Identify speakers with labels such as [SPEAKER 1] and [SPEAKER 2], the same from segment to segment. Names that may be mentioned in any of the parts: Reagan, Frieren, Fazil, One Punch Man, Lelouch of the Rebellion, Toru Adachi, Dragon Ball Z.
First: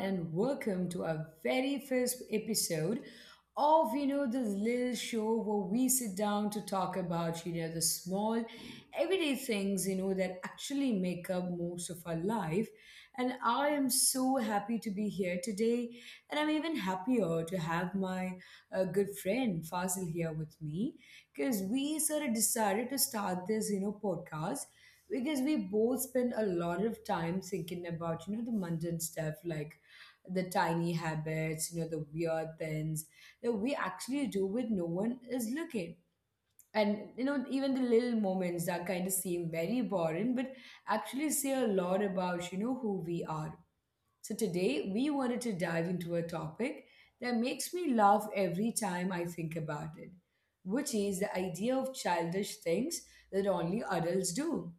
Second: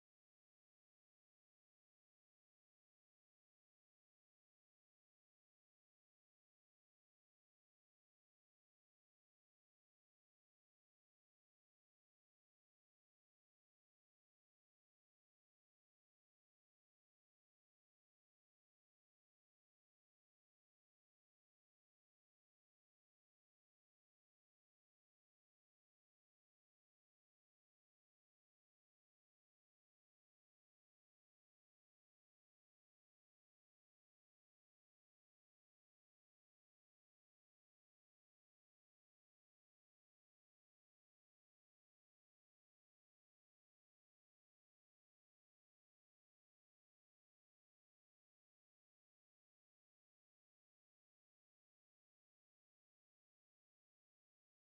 [SPEAKER 1] and welcome to our very first episode of this little show where we sit down to talk about the small everyday things that actually make up most of our life. And I am so happy to be here today, and I'm even happier to have my good friend Fazil here with me because we sort of decided to start this podcast because we both spend a lot of time thinking about the mundane stuff like the tiny habits, the weird things that we actually do when no one is looking, and even the little moments that kind of seem very boring but actually say a lot about who we are. So today we wanted to dive into a topic that makes me laugh every time I think about it, which is the idea of childish things that only adults do.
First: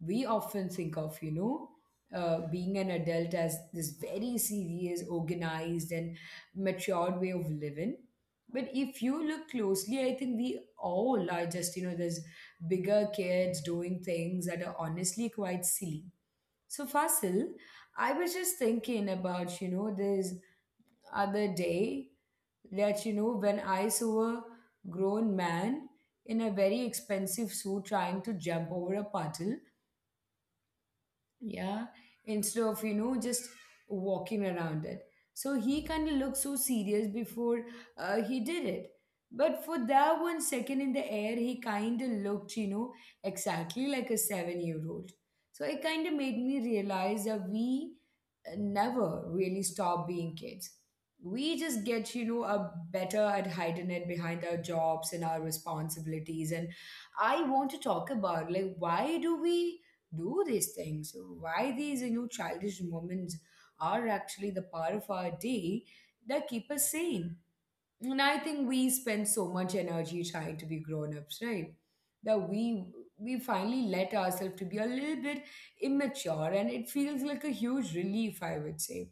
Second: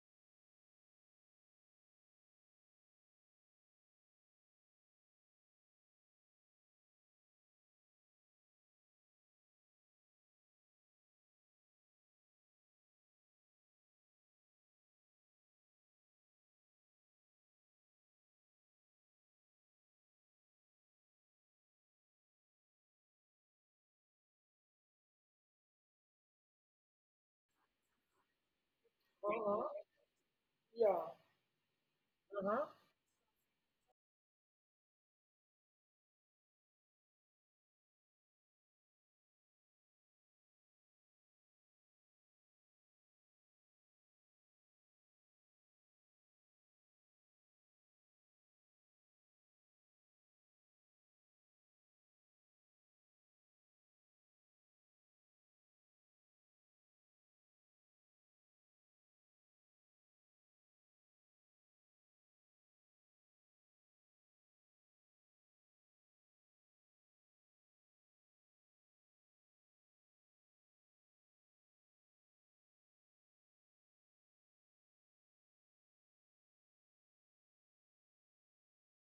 [SPEAKER 1] We often think of being an adult as this very serious, organized and matured way of living, but if you look closely, I think we all are just, there's bigger kids doing things that are honestly quite silly. So Fasil, I was just thinking about this other day that, when I saw a grown man in a very expensive suit trying to jump over a puddle,
[SPEAKER 2] Uh-huh. Yeah.
[SPEAKER 1] yeah, instead
[SPEAKER 2] Uh-huh.
[SPEAKER 1] of just walking around it. So he kind of looked so serious before he did it, but for that 1 second in the air he kind of looked, exactly like a 7-year-old old. So it kind of made me realize that we never really stop being kids. We just get, a better at hiding it behind our jobs and our responsibilities. And I want to talk about like why do we do these things, why these childish moments are actually the part of our day that keep us sane. And I think we spend so much energy trying to be grown-ups, right, that we finally let ourselves to be a little bit immature, and it feels like a huge relief, I would say.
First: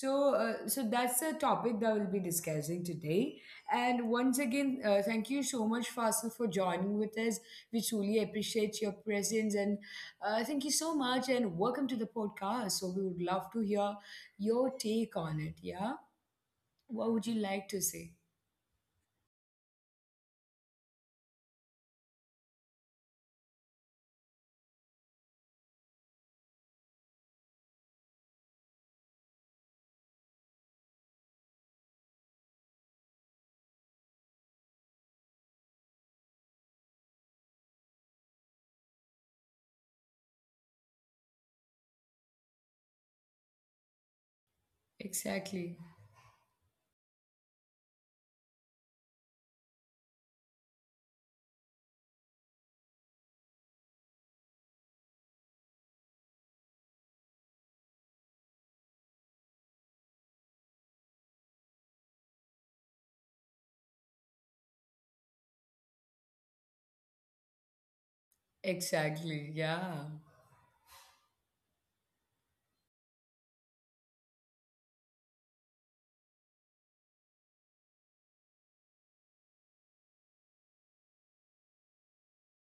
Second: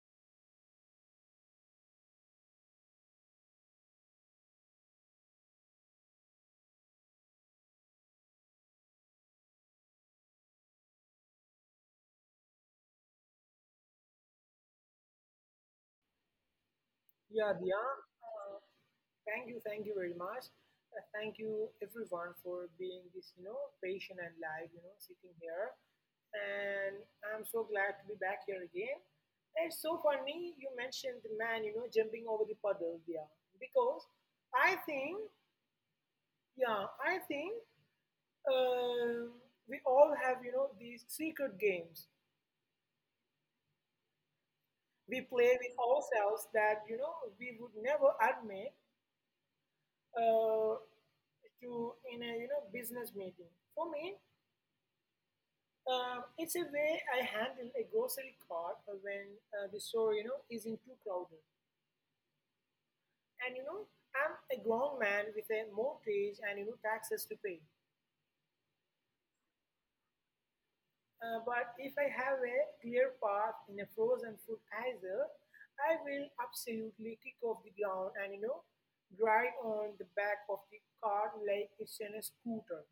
[SPEAKER 1] So so that's the topic that we'll be discussing today. And once again, thank you so much Fasil for joining with us. We truly appreciate your presence, and thank you so much and welcome to the podcast. So we would love to hear your take on it, yeah. What would you
[SPEAKER 2] Yeah,
[SPEAKER 1] like
[SPEAKER 2] Dia.
[SPEAKER 1] to say?
[SPEAKER 2] Thank you. Thank you very much. Thank you everyone for being this, patient and live, sitting here. And I'm so glad to be back here again. And it's so funny you mentioned the man, jumping over the puddle, Dia. Because I think, yeah, I think um, we all have, these secret games we play with
[SPEAKER 1] Exactly.
[SPEAKER 2] ourselves that, we would never admit uh, to in a business meeting. For me, it's a way I handle a grocery cart when the store is in too crowded, and I'm a grown man with a mortgage and taxes to pay.
[SPEAKER 1] Exactly. Yeah.
[SPEAKER 2] But if I have a clear path in a frozen food aisle, I will absolutely kick off the ground and drive on the back of the cart like it's in a scooter.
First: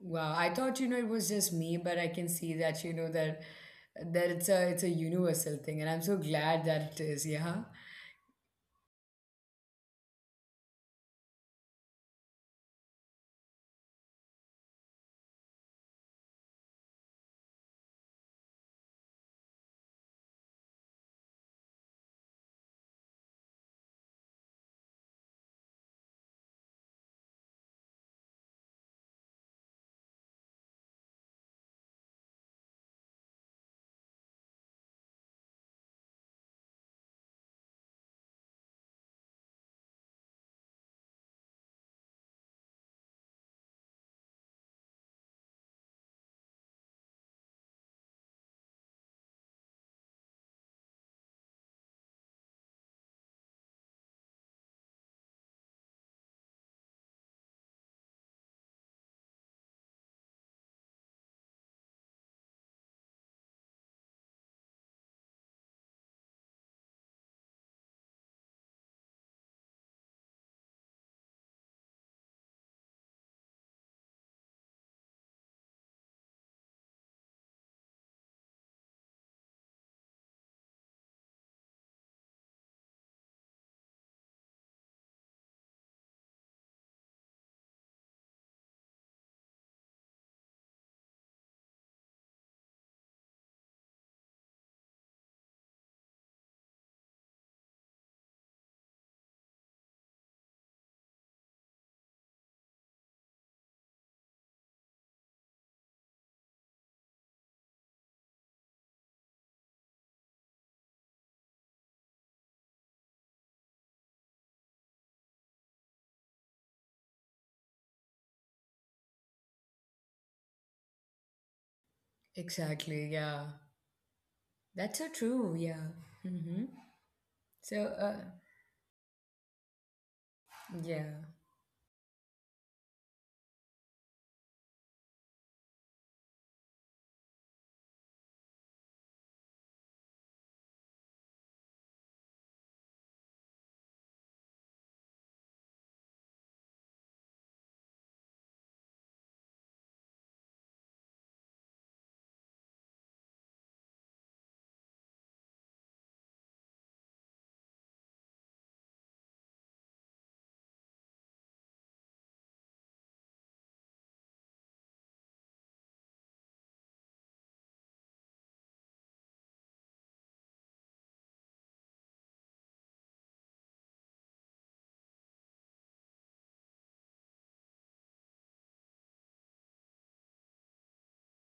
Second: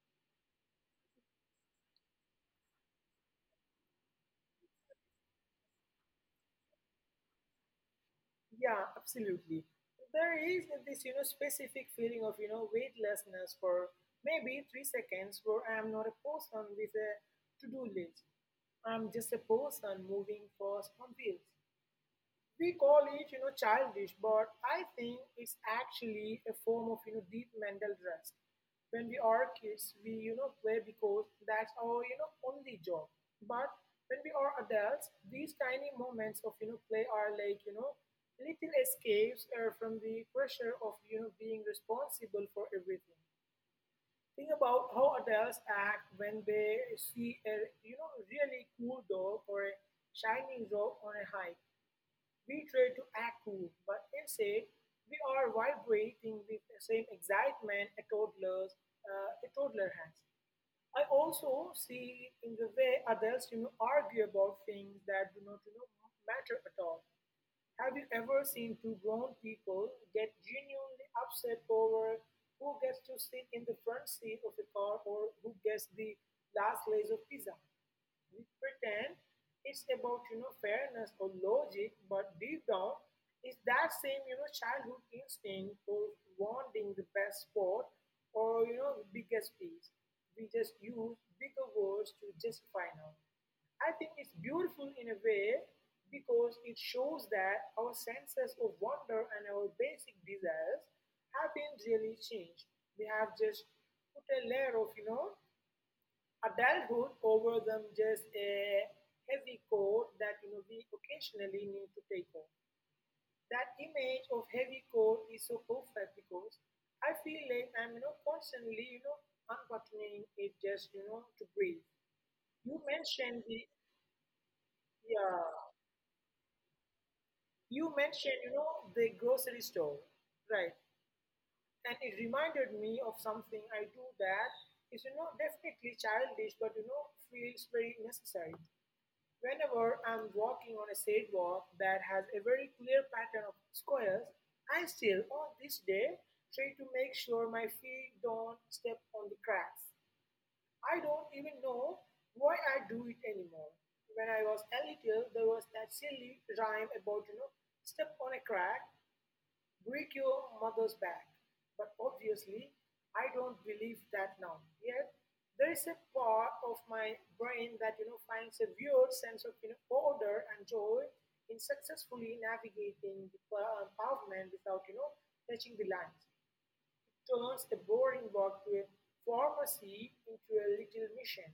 [SPEAKER 1] Wow, I thought, it was just me, but I can see that, that it's a universal thing, and I'm so glad that it is. Yeah.
[SPEAKER 2] Yeah, absolutely. There is this, specific feeling of, weightlessness for maybe 3 seconds where I am not a person with a to-do list. I'm just a person moving fast on wheels. We call it, childish, but I think it's actually a form of, deep mental rest. When we are kids, we, play because that's our, only job. But when we are adults, these tiny moments of, play are like, little escapes from the pressure of, being responsible for everything. Think about how adults act when they see a, really cool dog or a shiny rock on a hike. We try to act cool, but instead we are vibrating with the same excitement a toddler has. I also see in the way adults argue about things that do not matter at all. Have you ever seen two grown people get genuinely upset over who gets to sit in the front seat of a car or who gets the last slice of pizza? We pretend it's about fairness or logic, but deep down, it's that same childhood instinct for wanting the best sport or biggest piece. We just use bigger words to justify now. I think it's beautiful in a way because it shows that our senses of wonder and our basic desires have been really changed. We have just put a layer of, adulthood over them, just a heavy coat that we occasionally need to take off. That image of heavy coat is so perfect because I feel like I'm constantly unbuttoning it just to breathe. You
[SPEAKER 1] Exactly.
[SPEAKER 2] mentioned
[SPEAKER 1] Yeah.
[SPEAKER 2] the
[SPEAKER 1] That's so
[SPEAKER 2] yeah
[SPEAKER 1] true. Yeah. Mm-hmm. So,
[SPEAKER 2] you mentioned the grocery store, right,
[SPEAKER 1] yeah.
[SPEAKER 2] and it reminded me of something I do that is definitely childish but feels very necessary. Whenever I'm walking on a sidewalk that has a very clear pattern of squares, I still, on this day, try to make sure my feet don't step on the cracks. I don't even know why I do it anymore. When I was a little, there was that silly rhyme about, step on a crack, break your mother's back. But obviously, I don't believe that now. Yet, there is a part of my brain that finds a weird sense of, you know, order and joy in successfully navigating the pavement without touching the lines. Turns a boring walk to a pharmacy into a little mission.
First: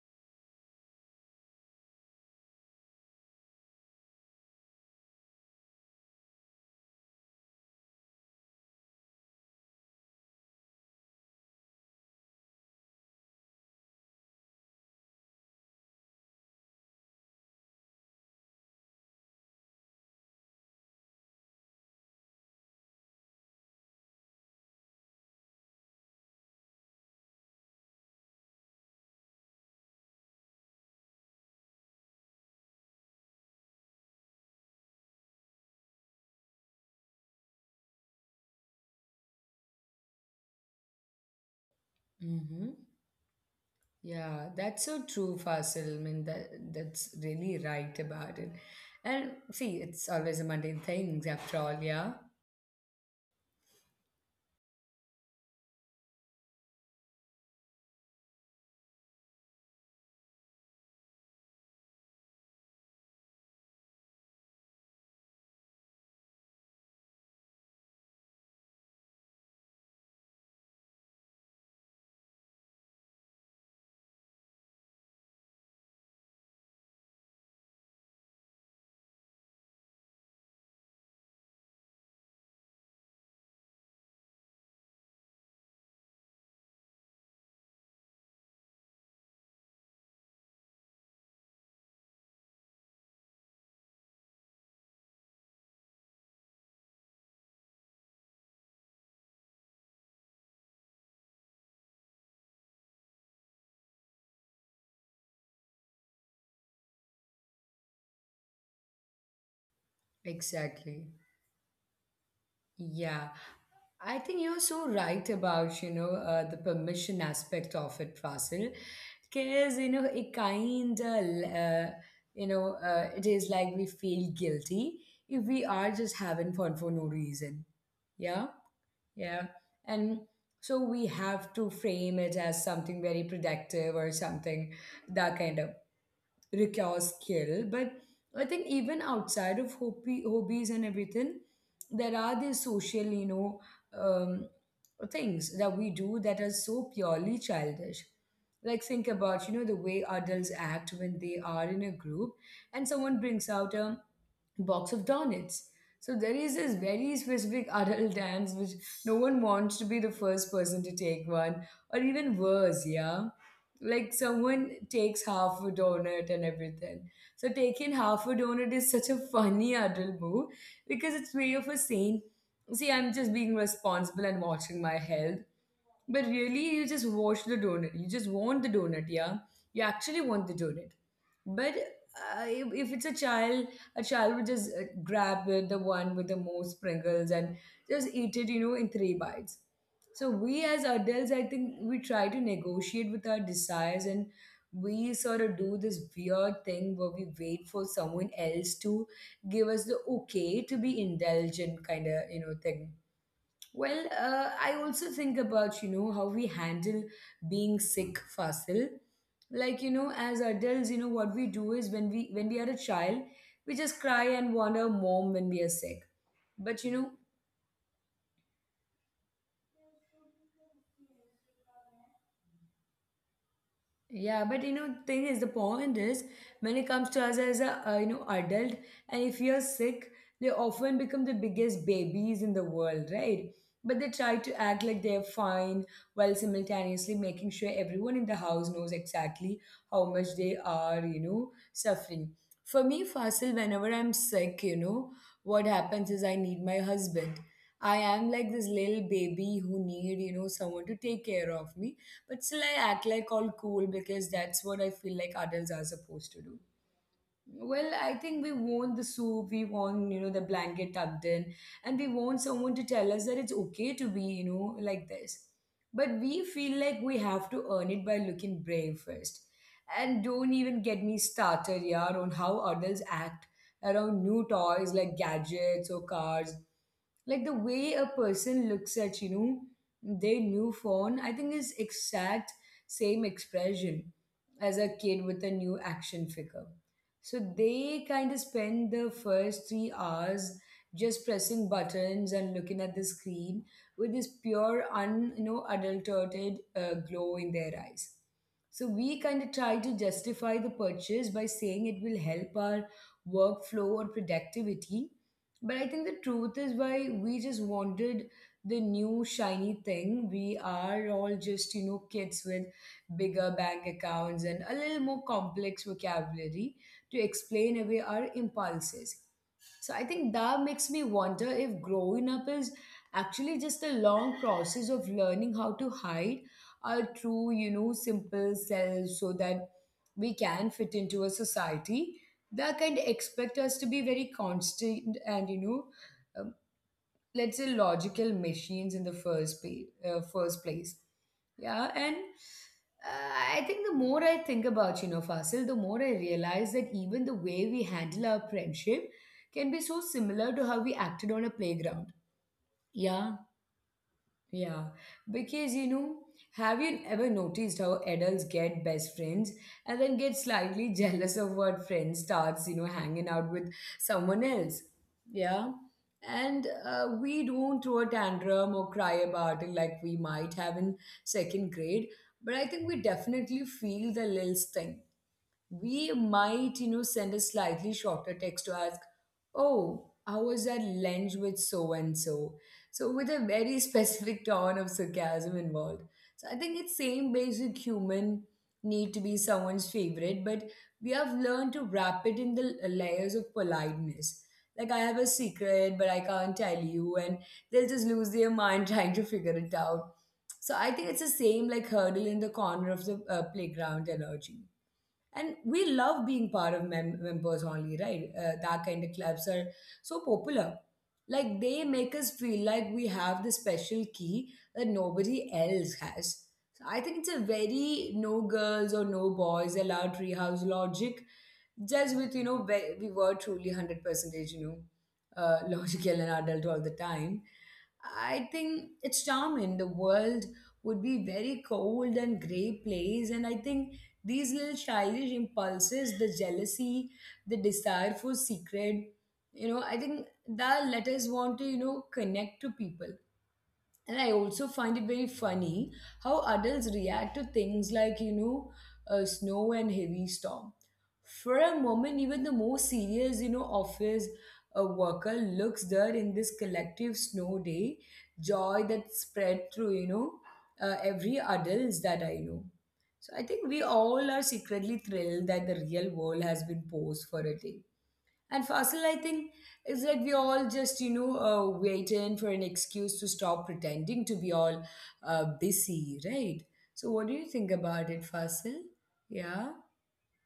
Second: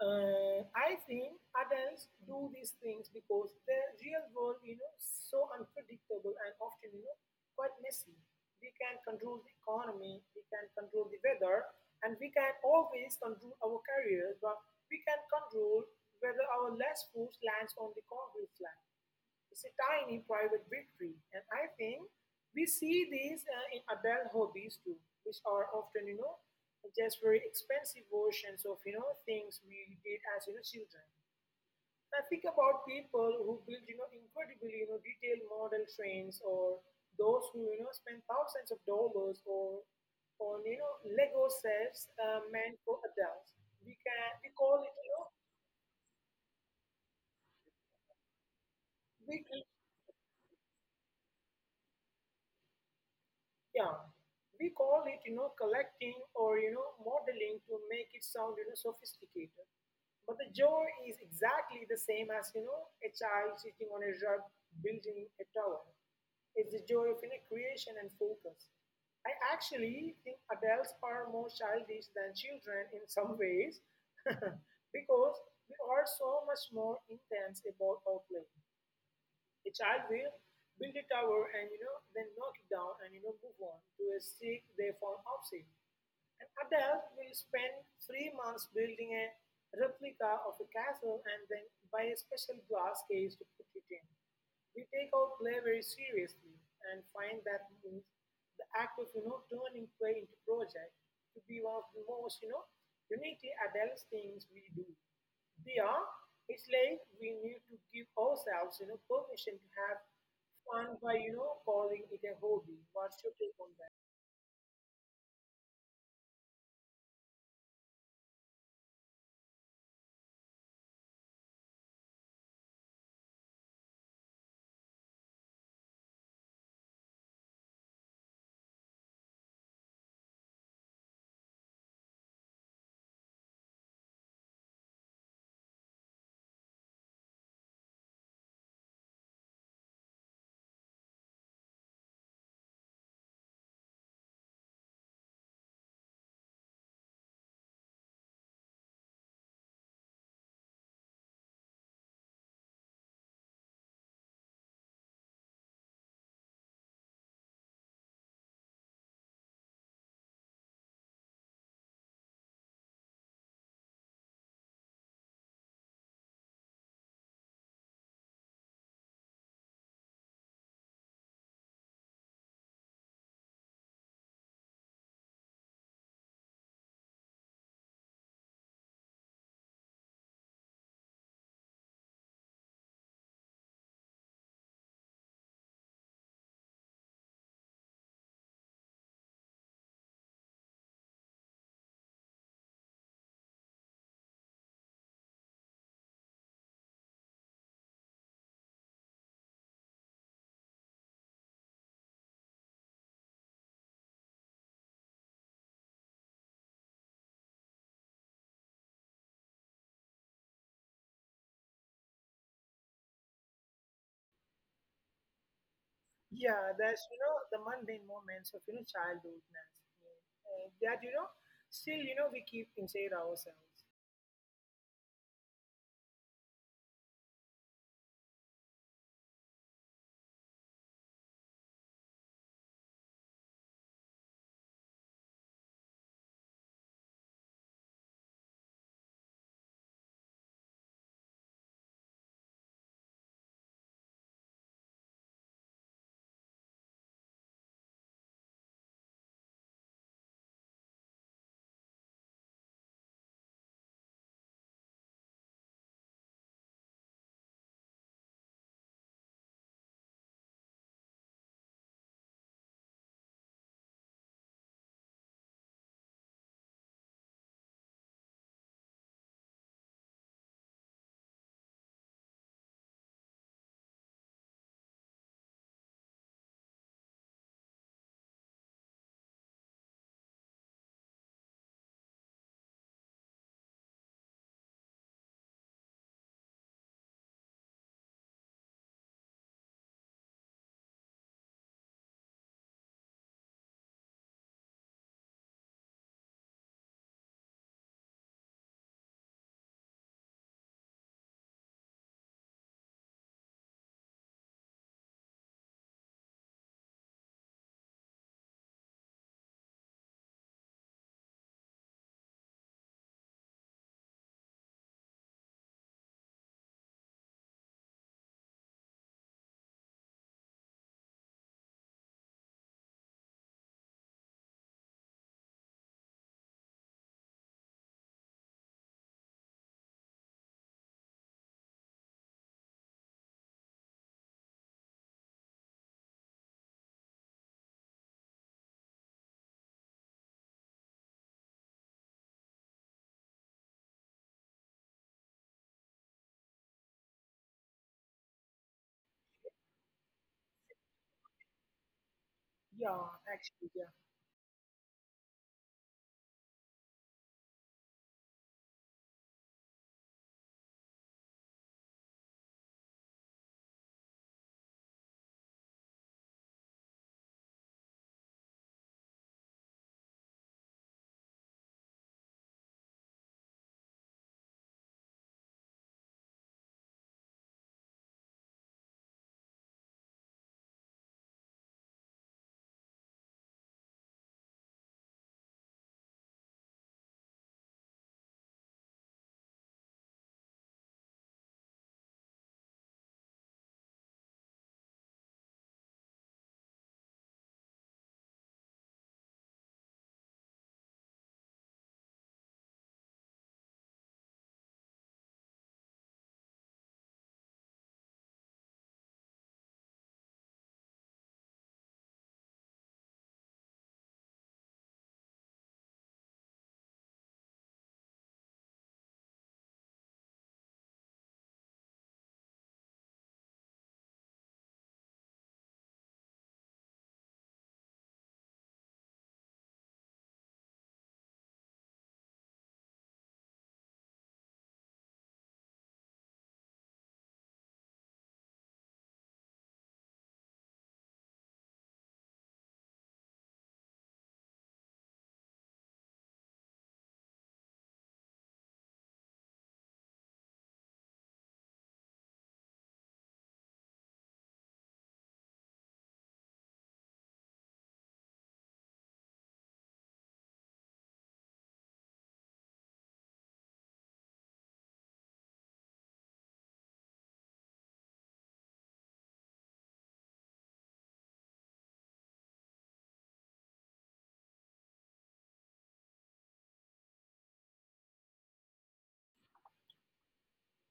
[SPEAKER 2] I think adults do these things because the real world, is so unpredictable and often, quite messy. We can control the economy, we can control the weather, and we can always control our careers, but we can control whether our last food lands on the concrete slab. It's a tiny private victory, and I think we see this in adult hobbies too, which are often, just very expensive versions of, things we did as, children. I think about people who build, incredibly, detailed model trains or those who, spend thousands of dollars or on, Lego sets
[SPEAKER 1] Mm-hmm.
[SPEAKER 2] meant for adults. We can,
[SPEAKER 1] Yeah.
[SPEAKER 2] we call
[SPEAKER 1] That's
[SPEAKER 2] it,
[SPEAKER 1] so
[SPEAKER 2] you know,
[SPEAKER 1] true, Fasil. I mean, that's really right about it. And
[SPEAKER 2] big.
[SPEAKER 1] see, it's always a mundane things after all. Yeah.
[SPEAKER 2] Yeah, we call it, collecting or, modeling to make it sound, sophisticated. But the joy is exactly the same as, a child sitting on a rug building a tower. It's the joy of, creation and focus. I actually think adults are more childish than children in some ways because we are so much more intense about our play. A child will build a tower and then knock it down and move on to a stick they fall off it. An adult will spend 3 months building a replica of a castle and then buy a special glass case to put it in. We take our play very seriously and find that move, the act of turning play into project, to be one of the most uniquely adult things we do. Beyond, it's like we need to give ourselves permission to have fun
[SPEAKER 1] Exactly.
[SPEAKER 2] by calling it a hobby. What's
[SPEAKER 1] Yeah,
[SPEAKER 2] your take on that?
[SPEAKER 1] I think you're so right about, the permission aspect of it, Fasil, because, it kind of, it is like we feel guilty if we are just having fun for no reason. Yeah, yeah. And so we have to frame it as something very productive, or something that kind of require skill. But I think even outside of hobbies and everything, there are these social, um, things that we do that are so purely childish. Like think about, the way adults act when they are in a group and someone brings out a box of donuts. So there is this very specific adult dance, which no one wants to be the first person to take one, or even worse, yeah. Like someone takes half a donut and everything. So taking half a donut is such a funny adult move because it's way of a saying, see, I'm just being responsible and watching my health. But really, you just watch the donut. You just want the donut, yeah? You actually want the donut. But if it's a child would just grab it, the one with the most sprinkles and just eat it, in three bites. So we as adults, I think we try to negotiate with our desires, and we sort of do this weird thing where we wait for someone else to give us the okay to be indulgent kind of, thing. Well, I also think about, how we handle being sick, Fasil. Like, as adults, what we do is, when we are a child, we just cry and want our mom when we are sick.
[SPEAKER 2] Yeah,
[SPEAKER 1] But,
[SPEAKER 2] that's the mundane moments of childhoodness that still we keep inside ourselves.
[SPEAKER 1] yeah, but, thing is, the point is, when it comes to us as a, adult, and if you're sick, they often become the biggest babies in the world, right? But they try to act like they're fine while simultaneously making sure everyone in the house knows exactly how much they are, suffering. For me, Fasil, whenever I'm sick, what happens is I need my husband. I am like this little baby who need, someone to take care of me, but still, I act like all cool because that's what I feel like adults are supposed to do. Well, I think we want the soup, we want, the blanket tucked in, and we want someone to tell us that it's okay to be, like this. But we feel like we have to earn it by looking brave first. And don't even get me started, yeah, on how adults act around new toys like gadgets or cars. Like the way a person looks at, their new phone, I think is exact same expression as a kid with a new action figure. So they kind of spend the first 3 hours just pressing buttons and looking at the screen with this pure, adulterated glow in their eyes. So we kind of try to justify the purchase by saying it will help our workflow or productivity. But I think the truth is why we just wanted the new shiny thing. We are all just, kids with bigger bank accounts and a little more complex vocabulary to explain away our impulses. So I think that makes me wonder if growing up is actually just a long process of learning how to hide our true, simple selves so that we can fit into a society that kind of expect us to be very constant and, let's say logical machines in the first place. Yeah. And uh, I think the more I think about, Fasil, the more I realize that even the way we handle our friendship can be so similar to how we acted on a playground.
[SPEAKER 2] Yeah,
[SPEAKER 1] Yeah,
[SPEAKER 2] actually, yeah,
[SPEAKER 1] yeah, because, have you ever noticed how adults get best friends and then get slightly jealous of what friend starts, hanging out with someone else? Yeah. And we don't throw a tantrum or cry about it like we might have in second grade, but I think we definitely feel the little sting. We might, send a slightly shorter text to ask, oh, how was that lunch with so and so? So with a very specific tone of sarcasm involved. So I think it's same basic human need to be someone's favorite, but we have learned to wrap it in the layers of politeness. Like I have a secret, but I can't tell you, and they'll just lose their mind trying to figure it out. So I think it's the same like hurdle in the corner of the playground energy, and we love being part of members only, right, that kind of clubs are so popular. Like they make us feel like we have the special key that nobody else has. So I think it's a very no girls or no boys allowed treehouse logic, just with, we were truly 100 percentage, logical and adult all the time. I think it's charming. The world would be very cold and grey place, and I think these little childish impulses, the jealousy, the desire for secret, I think that let us want to, connect to people. And I also find it very funny how adults react to things like, snow and heavy storm. For a moment, even the most serious, office worker looks there in this collective snow day, joy that spread through, every adults that I know. So I think we all are secretly thrilled that the real world has been posed for a day. And Fasil, I think it's like we all just, waiting for an excuse to stop pretending to be all busy, right? So, what do you think about it, Fasil? Yeah,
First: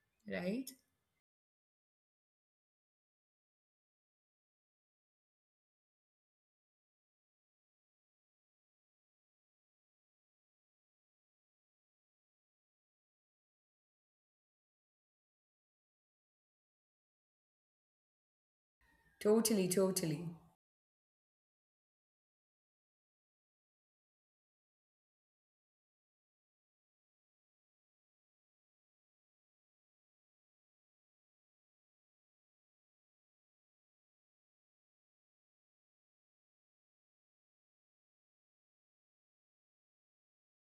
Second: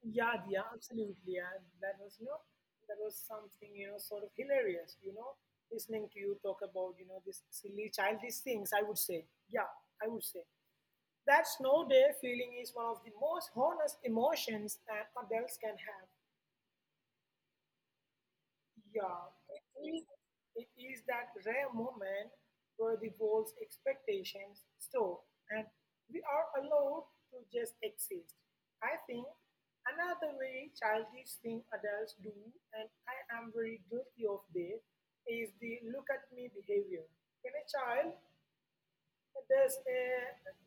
[SPEAKER 2] yeah, yeah,
[SPEAKER 1] right?
[SPEAKER 2] absolutely. Yeah, that was something sort of hilarious. Listening to you talk about these silly childish things. I would say, yeah, I would say that snow day feeling is one of the most honest emotions that adults can have. Yeah,
[SPEAKER 1] Totally,
[SPEAKER 2] it is,
[SPEAKER 1] totally.
[SPEAKER 2] it is that rare moment where the world's expectations stop and we are allowed to just exist. I think another very childish thing adults do, and I am very guilty of this, is the look at me behavior. When a child does a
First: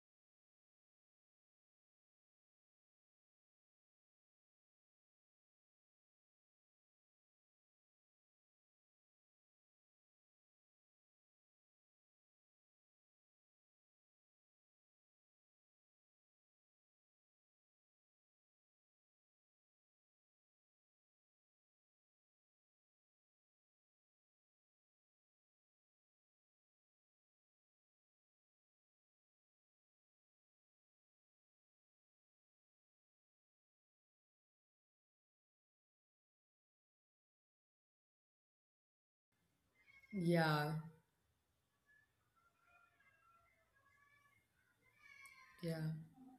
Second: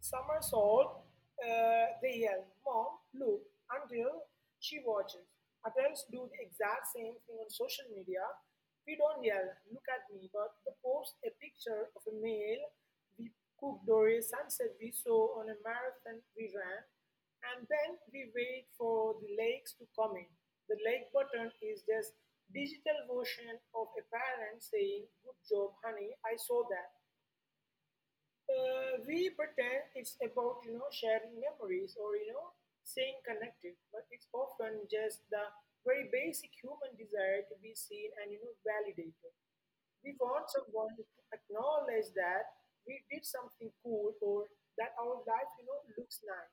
[SPEAKER 2] somersault, they yell, Mom, look, until she watches. Adults do the exact same thing on social media. We don't yell, look at me, but we post a picture of a meal we cooked or a sunset we saw on a marathon we ran, and then we wait for the likes to come in. The like button is just digital version of a parent saying, Good job, honey, I saw that. We pretend it's about sharing memories or staying connected, but it's often just the very basic human desire to be seen and validated. We want
[SPEAKER 1] Yeah,
[SPEAKER 2] someone to acknowledge that we did something cool or that our life
[SPEAKER 1] yeah.
[SPEAKER 2] looks nice.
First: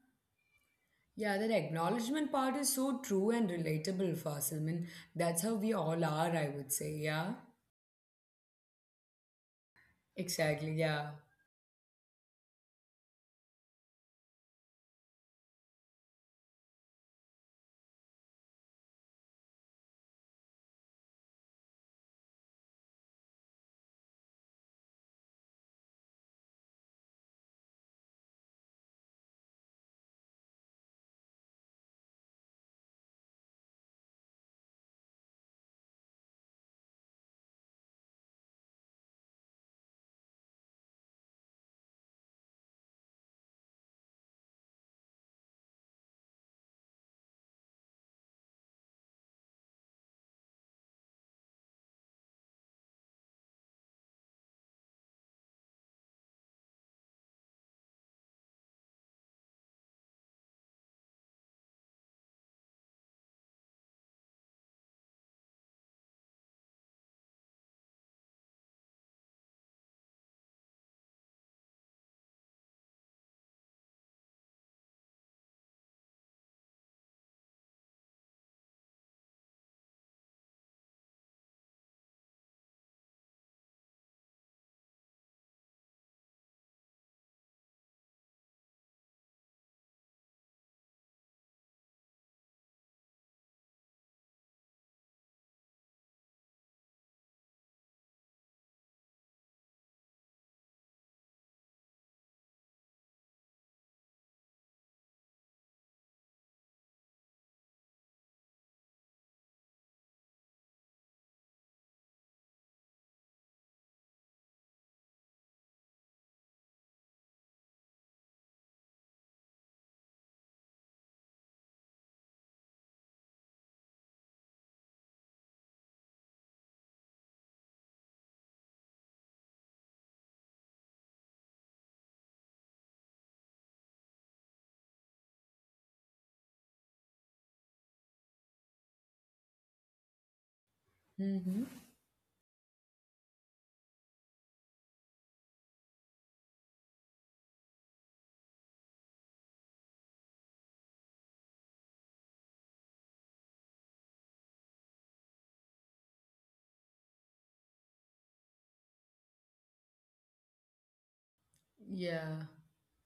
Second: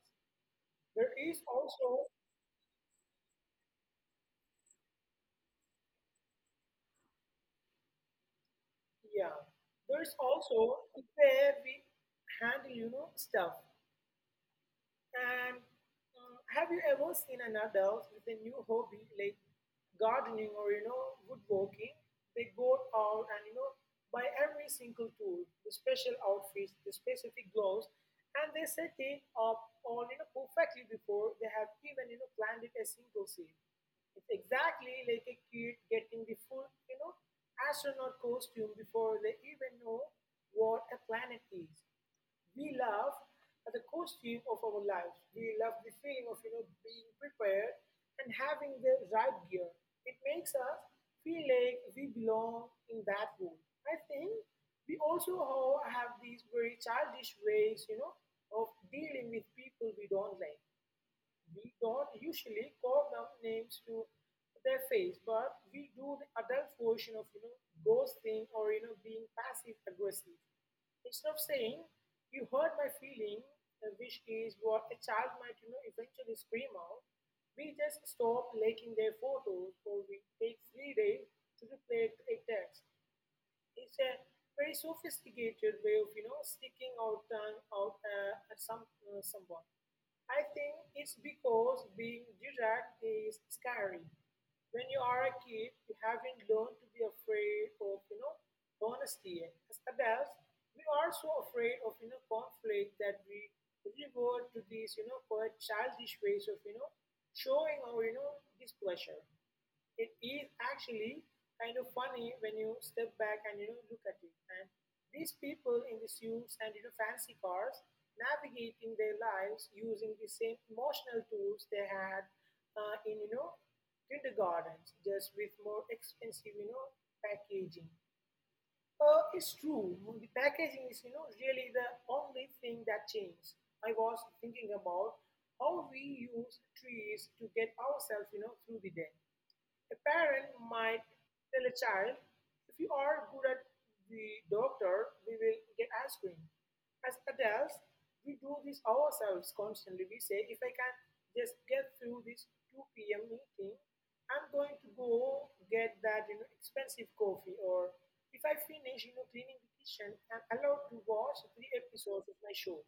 [SPEAKER 2] There
[SPEAKER 1] Yeah,
[SPEAKER 2] is
[SPEAKER 1] that
[SPEAKER 2] also
[SPEAKER 1] acknowledgement part is so true and relatable, Fasil. I mean, that's how we all are, I would say. Yeah,
[SPEAKER 2] yeah, there is
[SPEAKER 1] exactly.
[SPEAKER 2] also
[SPEAKER 1] Yeah.
[SPEAKER 2] the way we handle stuff. And have you ever seen an adult with a new hobby like gardening or woodworking? They go out and buy every single tool, the special outfits, the specific gloves, and they set it up all perfectly before they have even planted a single seed. It's exactly like a kid getting the full astronaut costume before they even know what a planet is. We laugh at the costume of our lives. We love the feeling of being prepared and having the right gear. It makes us feel like we belong in that room. I think we also have these very childish ways, of dealing with people we don't like. We don't usually call them names to their face, but we do the adult version of ghosting or being passive aggressive. Instead of saying "you hurt my feeling," which is what a child might eventually scream out, we just stop liking their photos or we take 3 days to reply a text. It's a very sophisticated way of sticking our tongue out at someone. I think it's because being direct is scary. When you are a kid, you haven't learned to be afraid of, honesty. As adults, we are so afraid of, conflict that we revert to these, quite childish ways of, showing our, displeasure. It is actually kind of funny when you step back and look at it. And these people in the suits and fancy cars navigating their lives using the same emotional tools they had in kindergartens, just with more expensive packaging. It's true. The packaging is really the only thing that changed. I was thinking about how we use trees to get ourselves through the day. A parent might
[SPEAKER 1] Mm-hmm.
[SPEAKER 2] tell a child, if you are good at the doctor, we will get ice cream. As adults, we do this ourselves constantly. We say, if I can just get through this 2 p.m. meeting, I'm going to go get that expensive coffee. Or if I finish cleaning the kitchen, I'm allowed to watch three
[SPEAKER 1] Yeah.
[SPEAKER 2] episodes of my show.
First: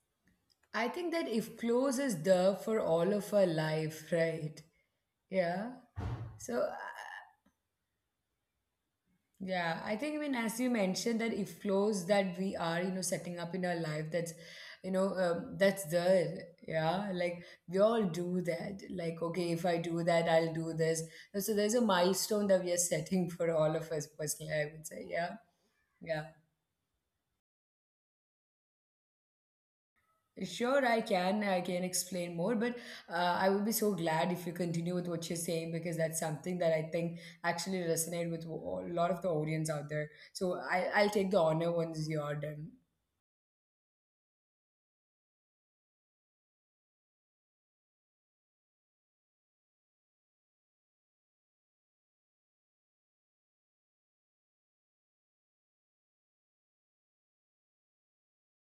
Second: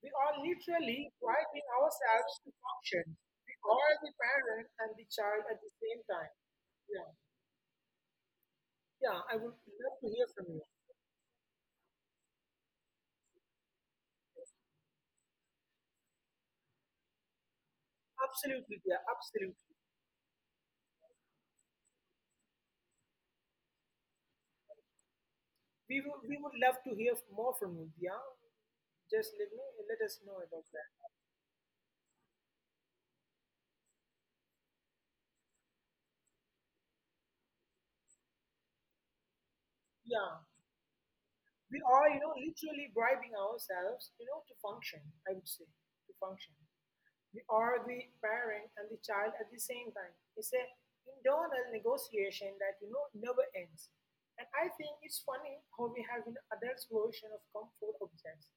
[SPEAKER 2] We are
[SPEAKER 1] I think
[SPEAKER 2] literally
[SPEAKER 1] that if
[SPEAKER 2] driving
[SPEAKER 1] close is
[SPEAKER 2] ourselves to
[SPEAKER 1] there for
[SPEAKER 2] function.
[SPEAKER 1] all of our
[SPEAKER 2] We are
[SPEAKER 1] life,
[SPEAKER 2] the
[SPEAKER 1] right?
[SPEAKER 2] parent and the child at
[SPEAKER 1] Yeah.
[SPEAKER 2] the same time.
[SPEAKER 1] So,
[SPEAKER 2] Yeah, yeah, I would
[SPEAKER 1] yeah, I
[SPEAKER 2] love to
[SPEAKER 1] think, I
[SPEAKER 2] hear
[SPEAKER 1] mean,
[SPEAKER 2] from
[SPEAKER 1] as
[SPEAKER 2] you.
[SPEAKER 1] you mentioned, that if close that we are, setting up in our life, that's there. Yeah. Like we all do that.
[SPEAKER 2] Absolutely, yeah,
[SPEAKER 1] Like, okay,
[SPEAKER 2] absolutely.
[SPEAKER 1] if I do that, I'll do this. So, there's a milestone that we are setting for all of us personally, I would say. Yeah.
[SPEAKER 2] We
[SPEAKER 1] Yeah.
[SPEAKER 2] would we would love to hear more from you, yeah. Just let us know about
[SPEAKER 1] Sure, I
[SPEAKER 2] that.
[SPEAKER 1] can. I can explain more, but I would be so glad if you continue with what you're saying because that's something that I think actually resonate with a lot of the audience out there.
[SPEAKER 2] Yeah,
[SPEAKER 1] So I'll take the honor
[SPEAKER 2] we
[SPEAKER 1] once
[SPEAKER 2] are
[SPEAKER 1] you're done.
[SPEAKER 2] literally bribing ourselves to function. I would say to function. We are the parent and the child at the same time. It's a internal negotiation that never ends. And I think it's funny how we have an adult's version of comfort objects.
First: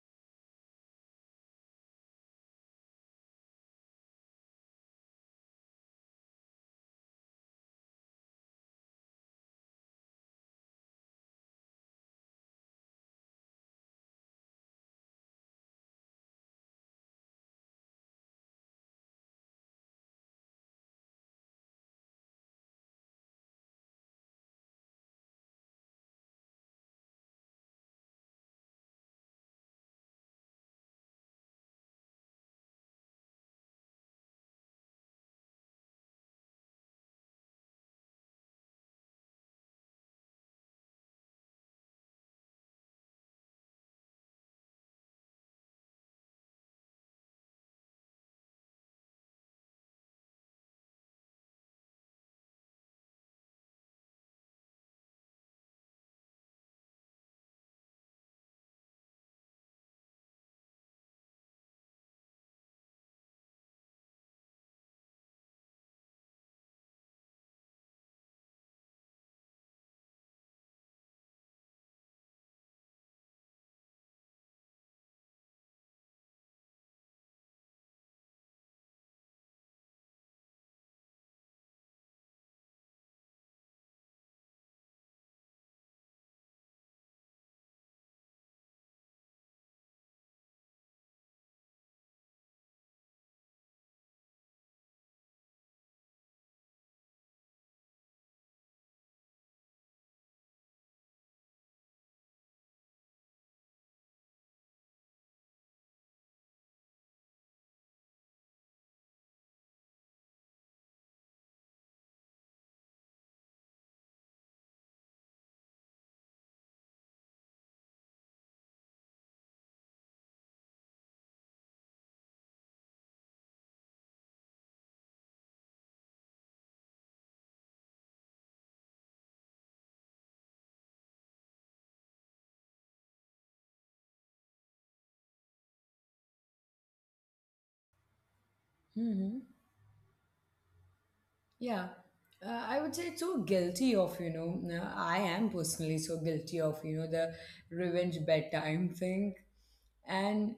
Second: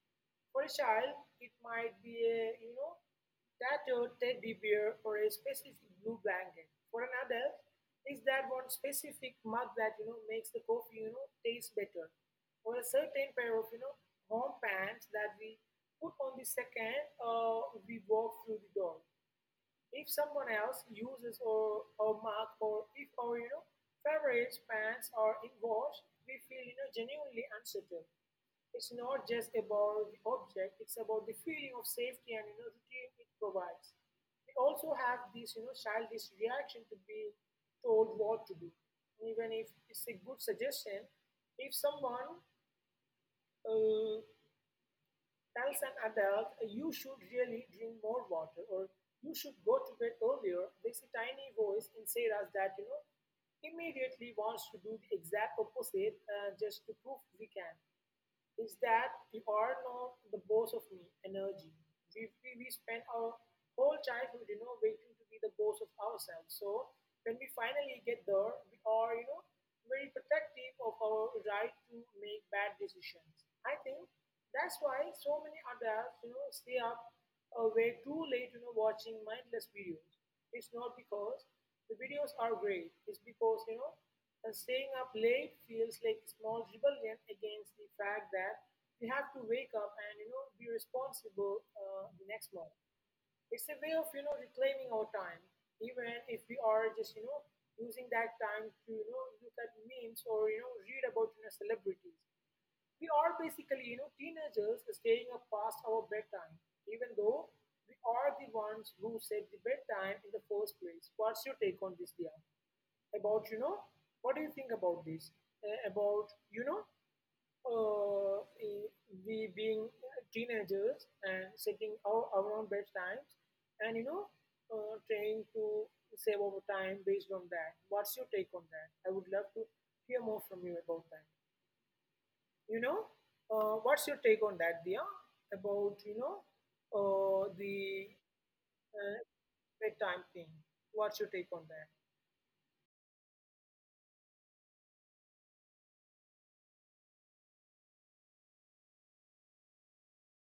[SPEAKER 2] For a child, it might be a tattooed teddy bear or a specific blue blanket. For an adult, it's that one specific mug that makes the coffee taste better, or a certain pair of home pants that we put on the second we walk through the door. If someone else uses or a mug, or if our favorite pants are in wash, we feel genuinely uncertain. It's not just about the object, it's about the feeling of safety and routine it provides. We also have this childish reaction to be told what to do. Even if it's a good suggestion, if someone uh, tells an adult, you should really drink more water or you should go to bed earlier, there's a tiny voice inside us that, immediately wants to do the exact opposite just to prove we can is that we are not the boss of me energy. We spend our whole childhood, waiting to be the boss of ourselves. So when we finally get there, we are, very protective of our right to make bad decisions. I think that's why so many adults, stay up way too late, watching mindless videos. It's not because the videos are great. It's because, staying up late feels like a small rebellion against the fact that we have to wake up and be responsible the next morning. It's a way of reclaiming our time, even if we are just using that time to look at memes or read about celebrities. We are basically teenagers staying up past our bedtime, even though we are the ones who set the bedtime in the first place. What's your take on this, Dia? About what do you think about this? About you know uh, eh, we being teenagers and setting our own bedtimes and trying to save our time based on that, what's your take on that? I would love to hear more from you about that, you know what's your take on that, Dia? About the uh,
[SPEAKER 1] Hmm.
[SPEAKER 2] bedtime thing. What's your take on
[SPEAKER 1] Yeah,
[SPEAKER 2] that?
[SPEAKER 1] I would say it's so guilty of, I am personally so guilty of, the revenge bedtime thing. And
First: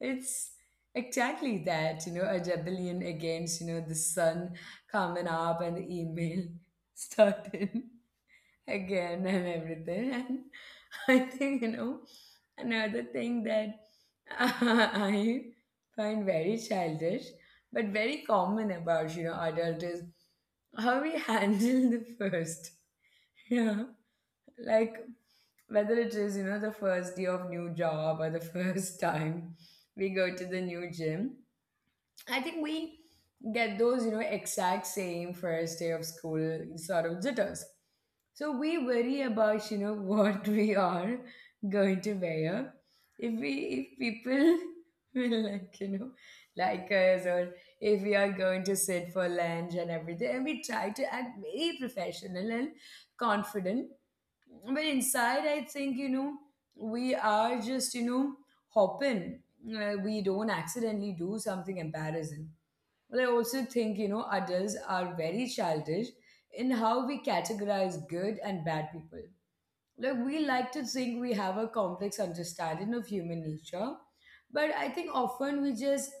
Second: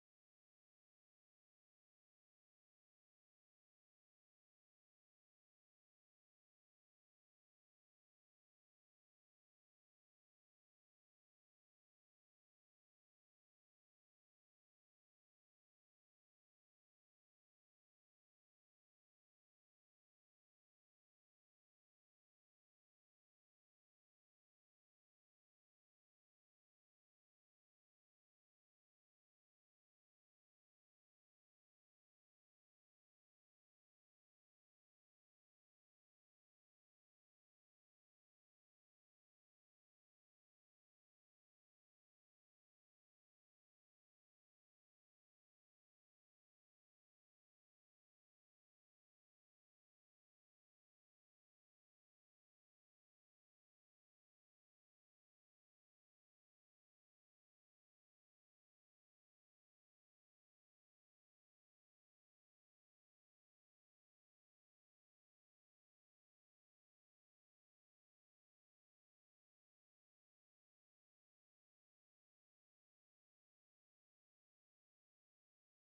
[SPEAKER 1] it's exactly that, a rebellion against, the sun coming up and the email starting again I'm everything. And I think, another thing that I find very childish but very common about, adult is how we handle the first. Yeah. Like whether it is, the first day of new job or the first time we go to the new gym. I think we get those, exact same first day of school sort of jitters. So we worry about, what we are going to wear. If people will like, like us or if we are going to sit for lunch and everything. And we try to act very professional and confident but inside I think we are just hopping. We don't accidentally do something embarrassing but I also think adults are very childish in how we categorize good and bad people. Like we like to think we have a complex understanding of human nature but I think often we just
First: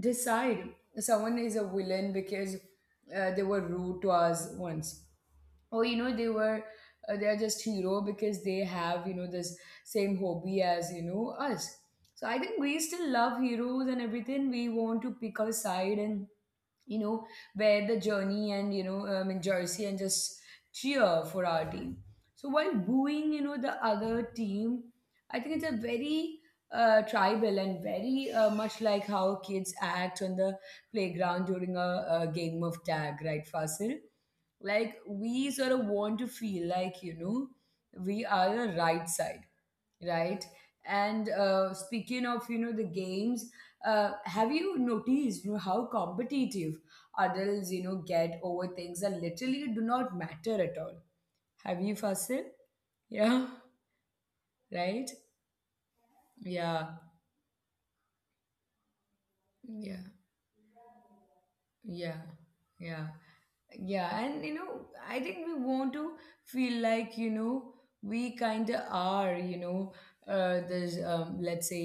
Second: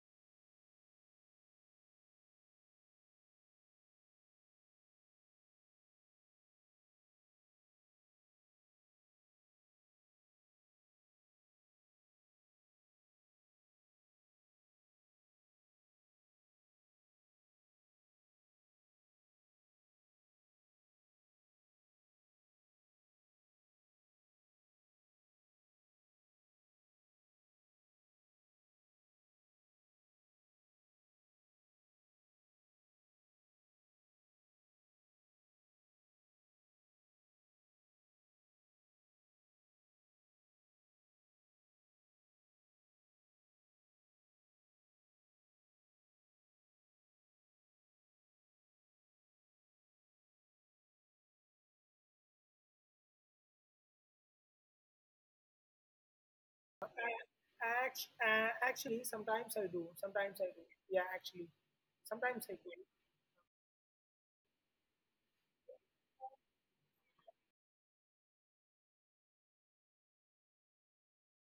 [SPEAKER 1] decide someone is a villain because they were rude to us once or they are just hero because they have this same hobby as us. So I think we still love heroes and everything. We want to pick a side and you know, wear the journey and, you know, in jersey and just cheer for our team. So while booing, the other team, I think it's a very tribal and very much like how kids act on the playground during a game of tag, right, Fasil? Like we sort of want to feel like, we are the right side, right? And speaking of the games, have you noticed how competitive adults get over things that literally do not matter at all? Have you, Fasil? Yeah. Right. Yeah.
[SPEAKER 2] Actually, sometimes I
[SPEAKER 1] Yeah.
[SPEAKER 2] do. Sometimes I do. Yeah, actually,
[SPEAKER 1] Yeah.
[SPEAKER 2] sometimes I do.
[SPEAKER 1] Yeah. Yeah, and you know, I think we want to feel like, we kind of are, let's say,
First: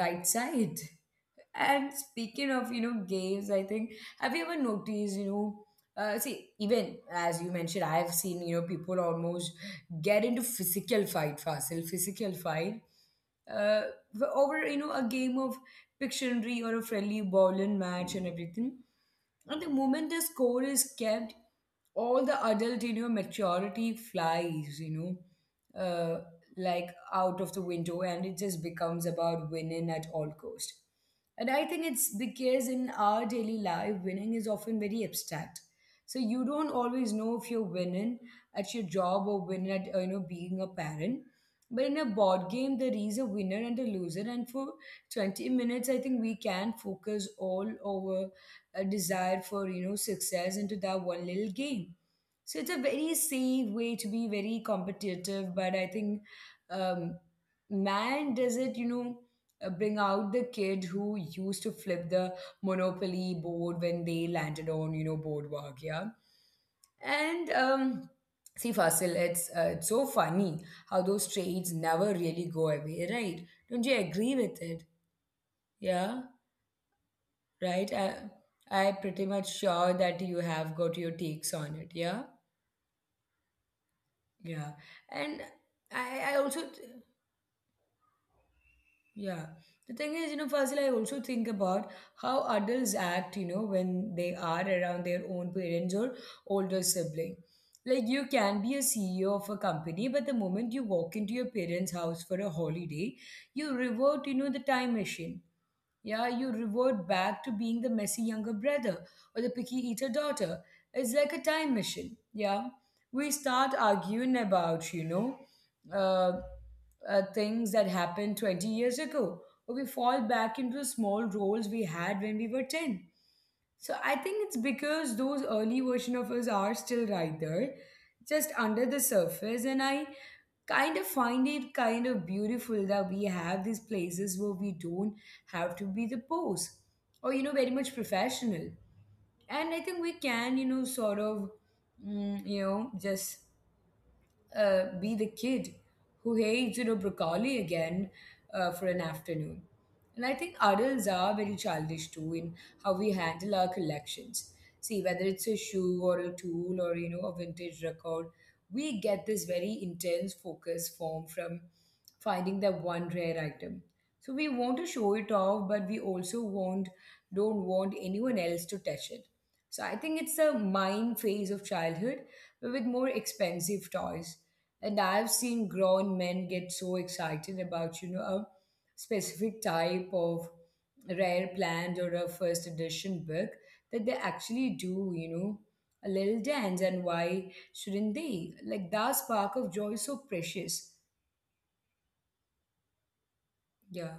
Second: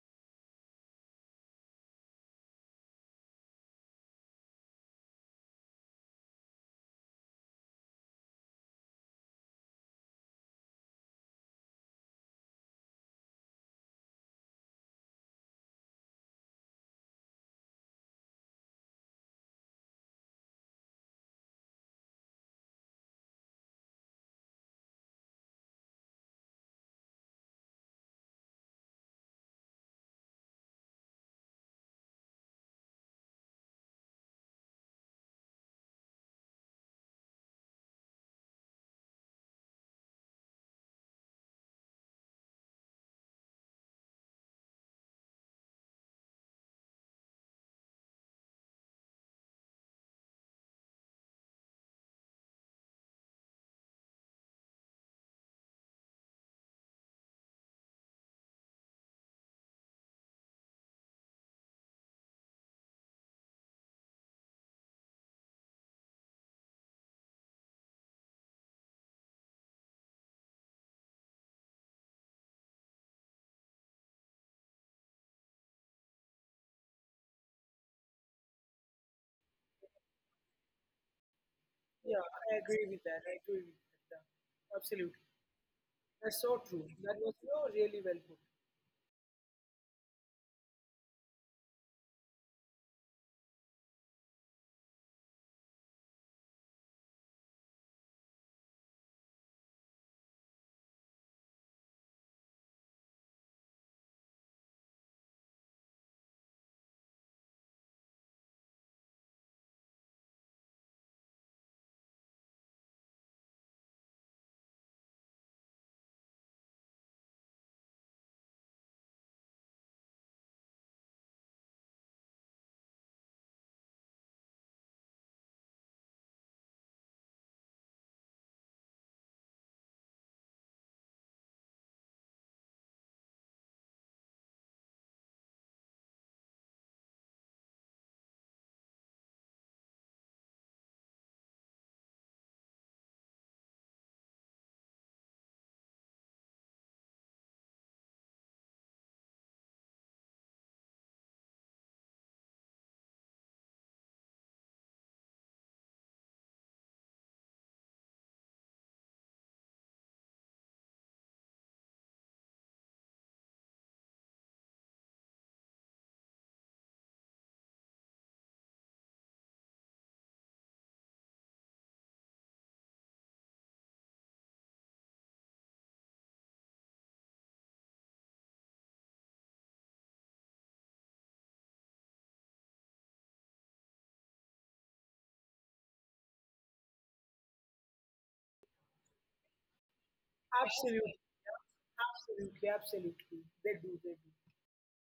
[SPEAKER 1] right side. And speaking of, games, I think, have you ever noticed, see, even as you mentioned, I've seen, people almost get into physical fight, Fasil, physical fight uh, over, a game of Pictionary or a friendly bowling match and everything. And the moment the score is kept, all the adult in your maturity flies, like out of the window, and it just becomes about winning at all cost. And I think it's because in our daily life, winning is often very abstract. So you don't always know if you're winning at your job or winning at being a parent. But in a board game, there is a winner and a loser, and for 20 minutes I think we can focus all our desire for success into that one little game. So it's a very safe way to be very competitive, but I think um, man, does it bring out the kid who used to flip the monopoly board when they landed on boardwalk? Yeah. And see, Fasil, it's so funny how those traits never really go away, right? Don't you agree with it? Yeah, right. I pretty much sure that you have got your takes on it. Yeah,
[SPEAKER 2] Yeah, I agree with that. I agree with that.
[SPEAKER 1] yeah.
[SPEAKER 2] Yeah. Absolutely,
[SPEAKER 1] And I
[SPEAKER 2] that's
[SPEAKER 1] also,
[SPEAKER 2] so true. That was, really well put.
[SPEAKER 1] yeah. The thing is, you know, Fazil, I also think about how adults act, when they are around their own parents or older sibling. Like you can be a CEO of a company, but the moment you walk into your parents' house for a holiday, you revert, the time machine. Yeah, you revert back to being the messy younger brother or the picky eater daughter. It's like a time machine. Yeah. We start arguing about, uh, things that happened 20 years ago, or we fall back into the small roles we had when we were 10. So I think it's because those early version of us are still right there, just under the surface. And I kind of find it kind of beautiful that we have these places where we don't have to be the pose or very much professional. And I think we can just be the kid who hates, broccoli again for an afternoon. And I think adults are very childish too in how we handle our collections. See, whether it's a shoe or a tool or, a vintage record, we get this very intense focus form from finding that one rare item. So we want to show it off, but we also want don't want anyone else to touch it. So I think it's a mine phase of childhood, but with more expensive toys. And I've seen grown men get so excited about, a specific type of rare plant or a first edition book that they actually do, a little dance. And why shouldn't they? Like that spark of joy is so
[SPEAKER 2] Absolutely,
[SPEAKER 1] precious.
[SPEAKER 2] absolutely, absolutely. They do. They do.
[SPEAKER 1] Yeah.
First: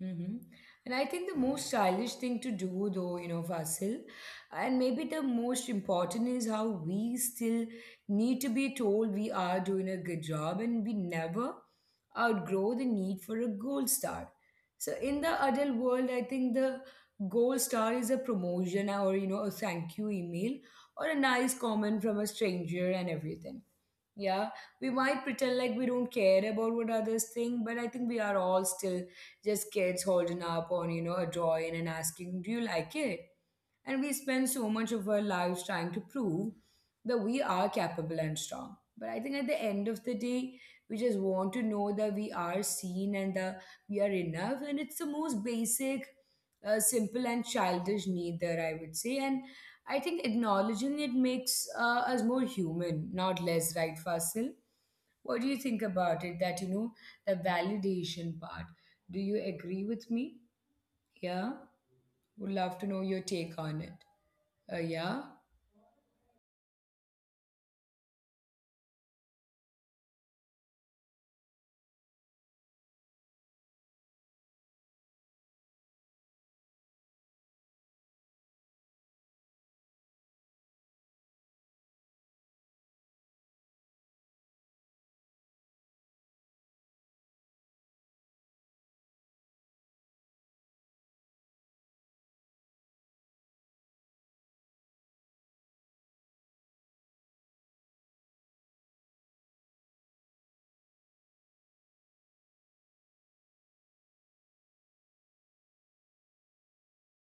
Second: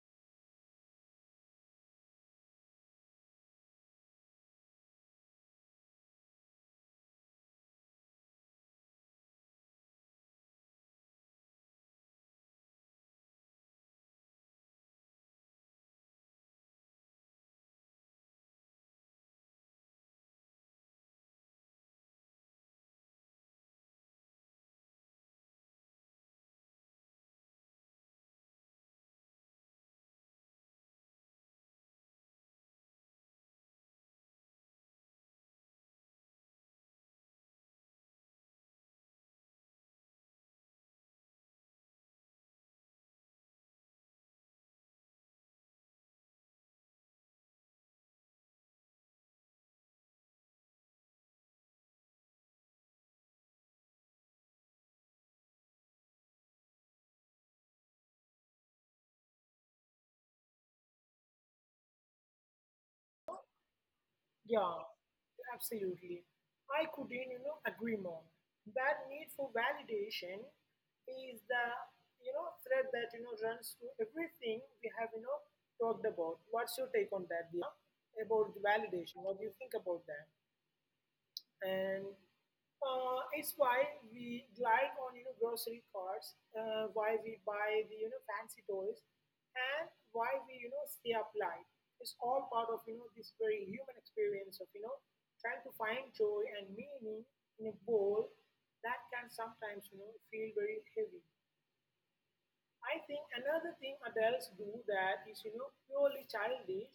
[SPEAKER 1] Mm-hmm. And I think the most childish thing to do, though, Vasil, and maybe the most important, is how we still need to be told we are doing a good job, and we never outgrow the need for a gold star. So, in the adult world, I think the gold star is a promotion or, a thank you email or a nice comment from a stranger and everything. Yeah, we might pretend like we don't care about what others think, but I think we are all still just kids holding up on, a drawing and asking, "Do you like it?" And we spend so much of our lives trying to prove that we are capable and strong. But I think at the end of the day, we just want to know that we are seen and that we are enough. And it's the most basic, simple, and childish need, that I would say. And I think acknowledging it makes us more human, not less, right, Fasil? What do you think about it? That, the validation part. Do you agree with me? Yeah? Would love to know your take on it. Yeah.
[SPEAKER 2] Yeah, absolutely. I couldn't, agree more. That need for validation is thread that runs through everything we have, talked about. What's your take on that, Dia? About the validation? What do you think about that? And it's why we glide on grocery carts, why we buy the fancy toys, and why we stay up late. It's all part of this very human experience of trying to find joy and meaning in a bowl that can sometimes feel very heavy. I think another thing adults do that is purely childish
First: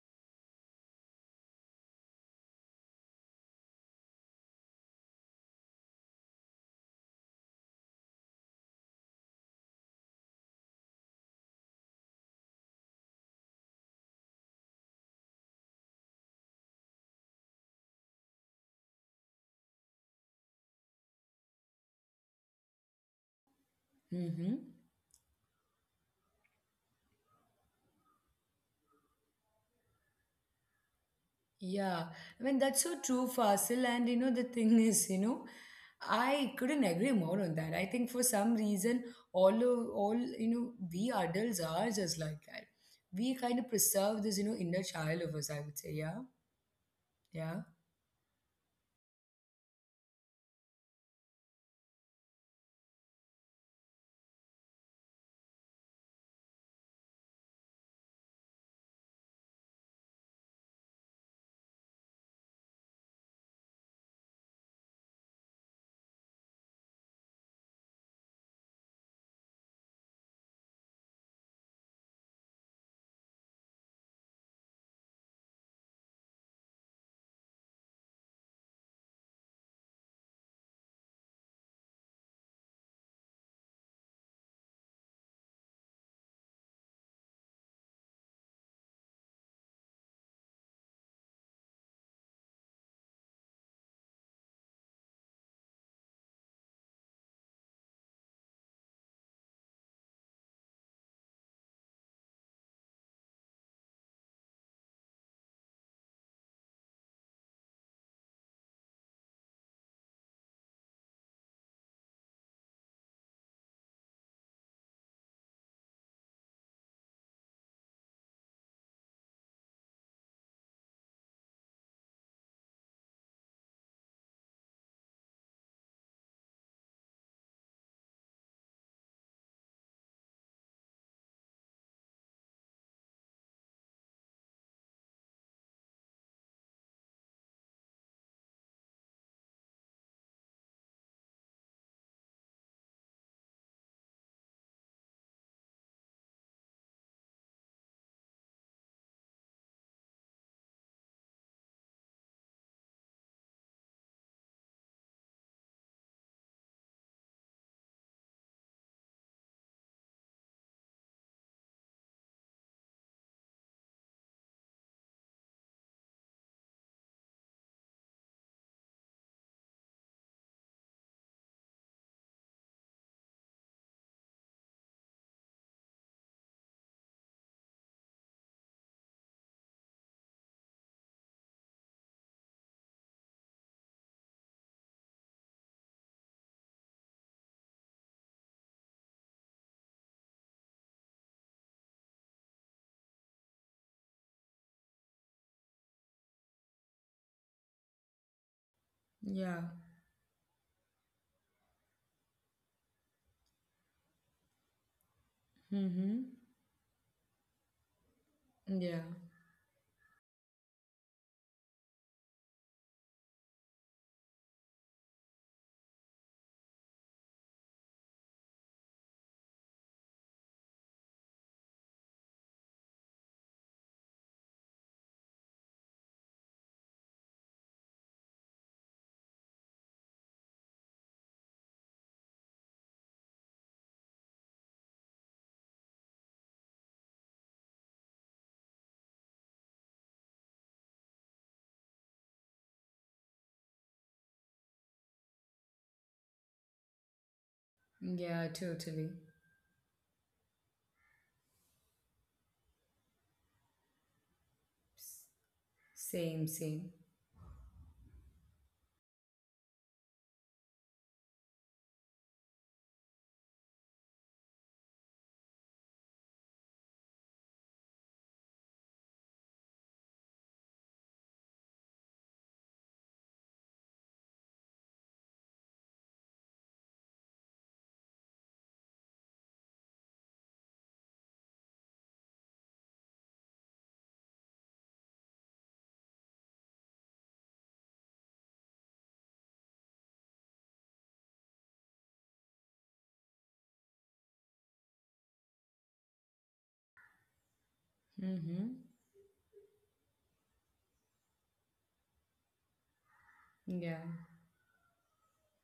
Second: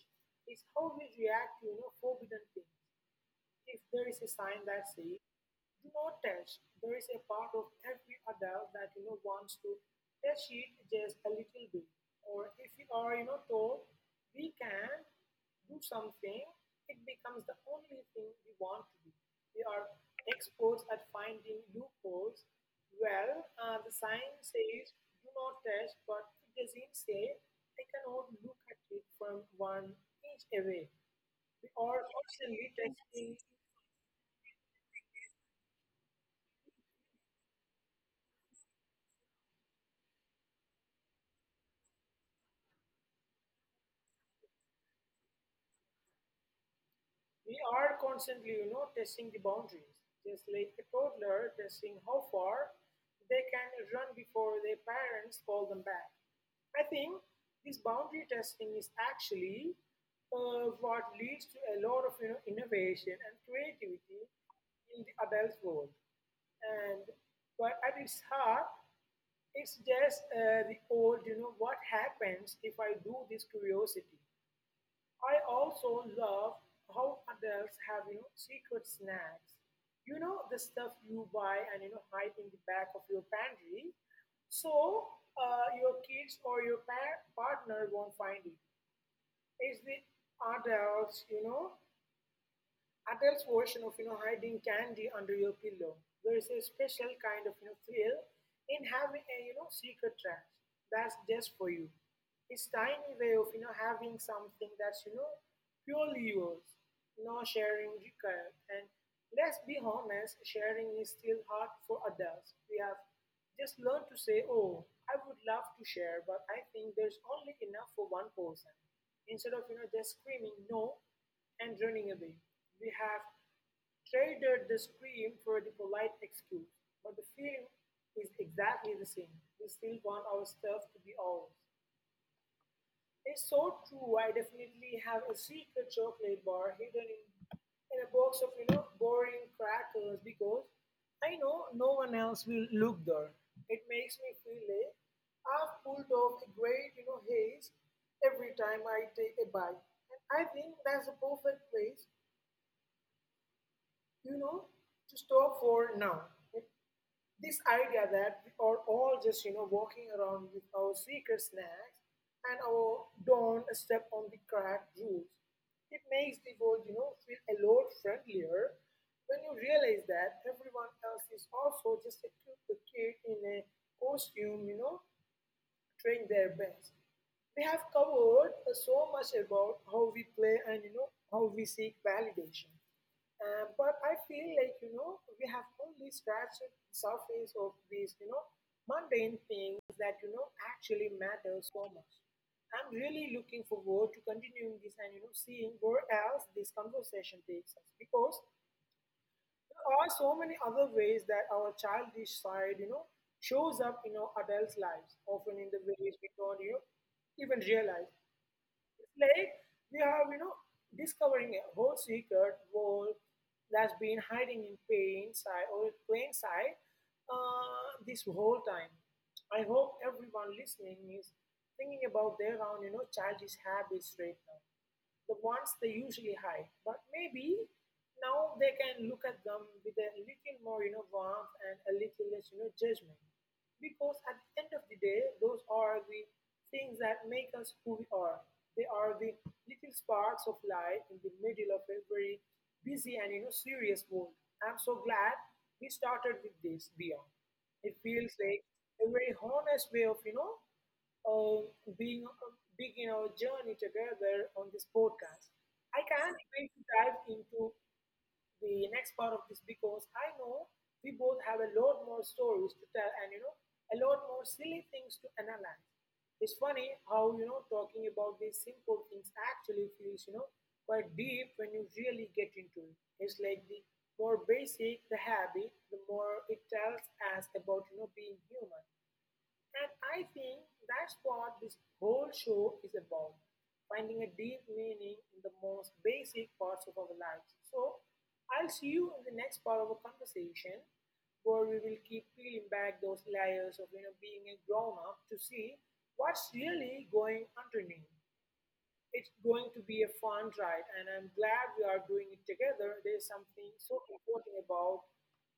[SPEAKER 2] is how we react to forbidden things. If there is a sign that says "Do not touch," there is a part of every adult that wants to touch it just a little bit. Or if we are told we can do something, it becomes the only thing we want to do. We are experts at finding loopholes. Well, the sign
[SPEAKER 1] Mm-hmm.
[SPEAKER 2] says "Do not touch," but it doesn't say I cannot look at it from one inch away. We
[SPEAKER 1] Yeah.
[SPEAKER 2] are
[SPEAKER 1] I mean,
[SPEAKER 2] constantly
[SPEAKER 1] that's so true,
[SPEAKER 2] testing.
[SPEAKER 1] Fasil. And you know, the thing is, I couldn't agree more on that. I think for some reason, all we adults are just like that. We kind of preserve this, inner child of us. I would say, yeah, yeah,
[SPEAKER 2] We are constantly, testing the boundaries, just like a toddler testing how far they can run before their parents call them back. I think this boundary testing is actually what leads to a lot of, innovation and creativity in the adult world. And but at its heart, it's just the old, what happens if I do this curiosity? I also love how adults have secret snacks. You know the stuff you buy and hide in the back of your pantry, so your kids or your partner won't find it. It's the adults, you know, adults version of hiding candy under your pillow. There is a special kind of thrill in having a secret trash that's just for you. It's tiny way of having something that's purely yours, no sharing required. And let's be honest, sharing is still hard for adults. We have just learned to say, oh, I would love to share, but I think there's only enough for one person, instead of just screaming no and running away. We have traded the scream for the polite excuse, but the feeling is exactly the same. We still want our stuff to be ours. It's so true. I definitely have a secret chocolate bar hidden in a box of boring crackers because I know no one else will look there. It makes me feel like I've pulled off a great haze every time I take a bite, and I think that's the perfect place, you know, to stop for now. This idea that we are all just, walking around with our secret snacks and our don't step on the crack rules. It makes the world, feel a lot friendlier when you realize that everyone else is also just a cute kid in a costume, trying their best. We have covered so much about how we play and, how we seek validation. But I feel like, we have only scratched the surface of these, mundane things that, actually matter so much. I'm really looking forward to continuing this and, seeing where else this conversation takes us, because
[SPEAKER 1] yeah.
[SPEAKER 2] there are so many other ways that our childish side, shows up in our adults' lives, often in the
[SPEAKER 1] Mm-hmm.
[SPEAKER 2] ways we don't, even realize.
[SPEAKER 1] Yeah.
[SPEAKER 2] It's like we are, discovering a whole secret world that's been hiding in plain sight or in plain sight this whole time. I hope everyone listening is thinking about their own, childish habits right now. The ones they usually hide. But maybe now they can look at them with a little more, warmth and a little less, judgment. Because at the end of the day, those are the things that make us who we are. They are the little sparks of light in the middle of a very busy and serious world. I'm so glad we started with this beyond. It feels
[SPEAKER 1] Yeah.
[SPEAKER 2] like
[SPEAKER 1] Totally.
[SPEAKER 2] a very honest way of of being being our journey together on this podcast. I can't
[SPEAKER 1] Same.
[SPEAKER 2] wait to
[SPEAKER 1] Same.
[SPEAKER 2] dive into the next part of this, because I know we both have a lot more stories to tell and a lot more silly things to analyze. It's funny how talking about these simple things actually feels quite deep when you really get into it. It's like the more basic the habit, the more it tells us about being human. And I think that's what this whole show is about, finding a deep meaning in the most basic parts of our lives. So, I'll see you in the next part of our conversation, where we will keep peeling back those layers of being a grown up to see what's really going underneath.
[SPEAKER 1] Mm-hmm.
[SPEAKER 2] It's going to be a fun ride, and I'm glad we are doing it together. There's something
[SPEAKER 1] Yeah.
[SPEAKER 2] so important about,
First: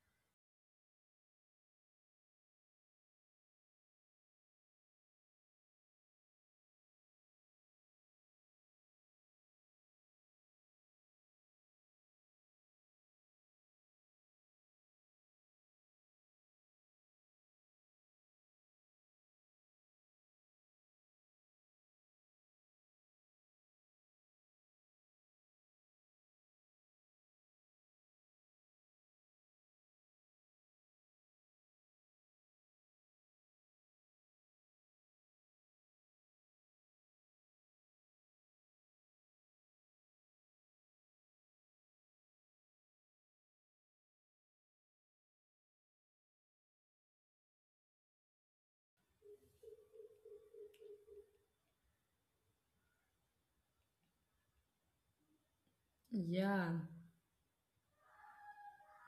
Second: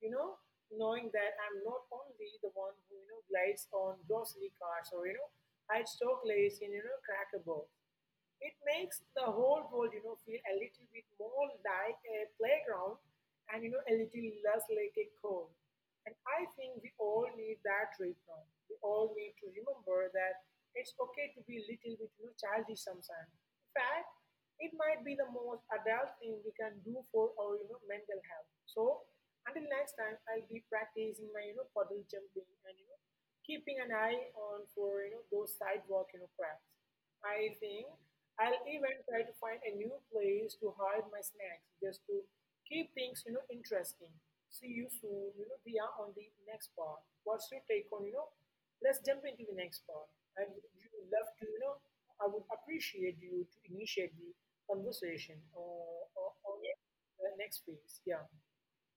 [SPEAKER 2] you know, knowing that I'm not only the one who glides on grocery carts or hides chocolates in cracker box. It makes the whole world, you know, feel a little bit more like a playground and a little less like a home. And I think we all need that right now. We all need to remember that it's okay to be a little bit, you know, childish sometimes. In fact, it might be the most adult thing we can do for our, you know, mental health. So until next time, I'll be practicing my, you know, puddle jumping and keeping an eye on for those sidewalk, you know, cracks. I think I'll even try to find a new place to hide my snacks just to keep things, you know, interesting. See you soon, we are on the next part. What's your take on, you know, let's jump into the next part. I would You would love to, I would appreciate you to initiate the conversation or,
[SPEAKER 1] Yeah.
[SPEAKER 2] yeah, the next phase. Yeah.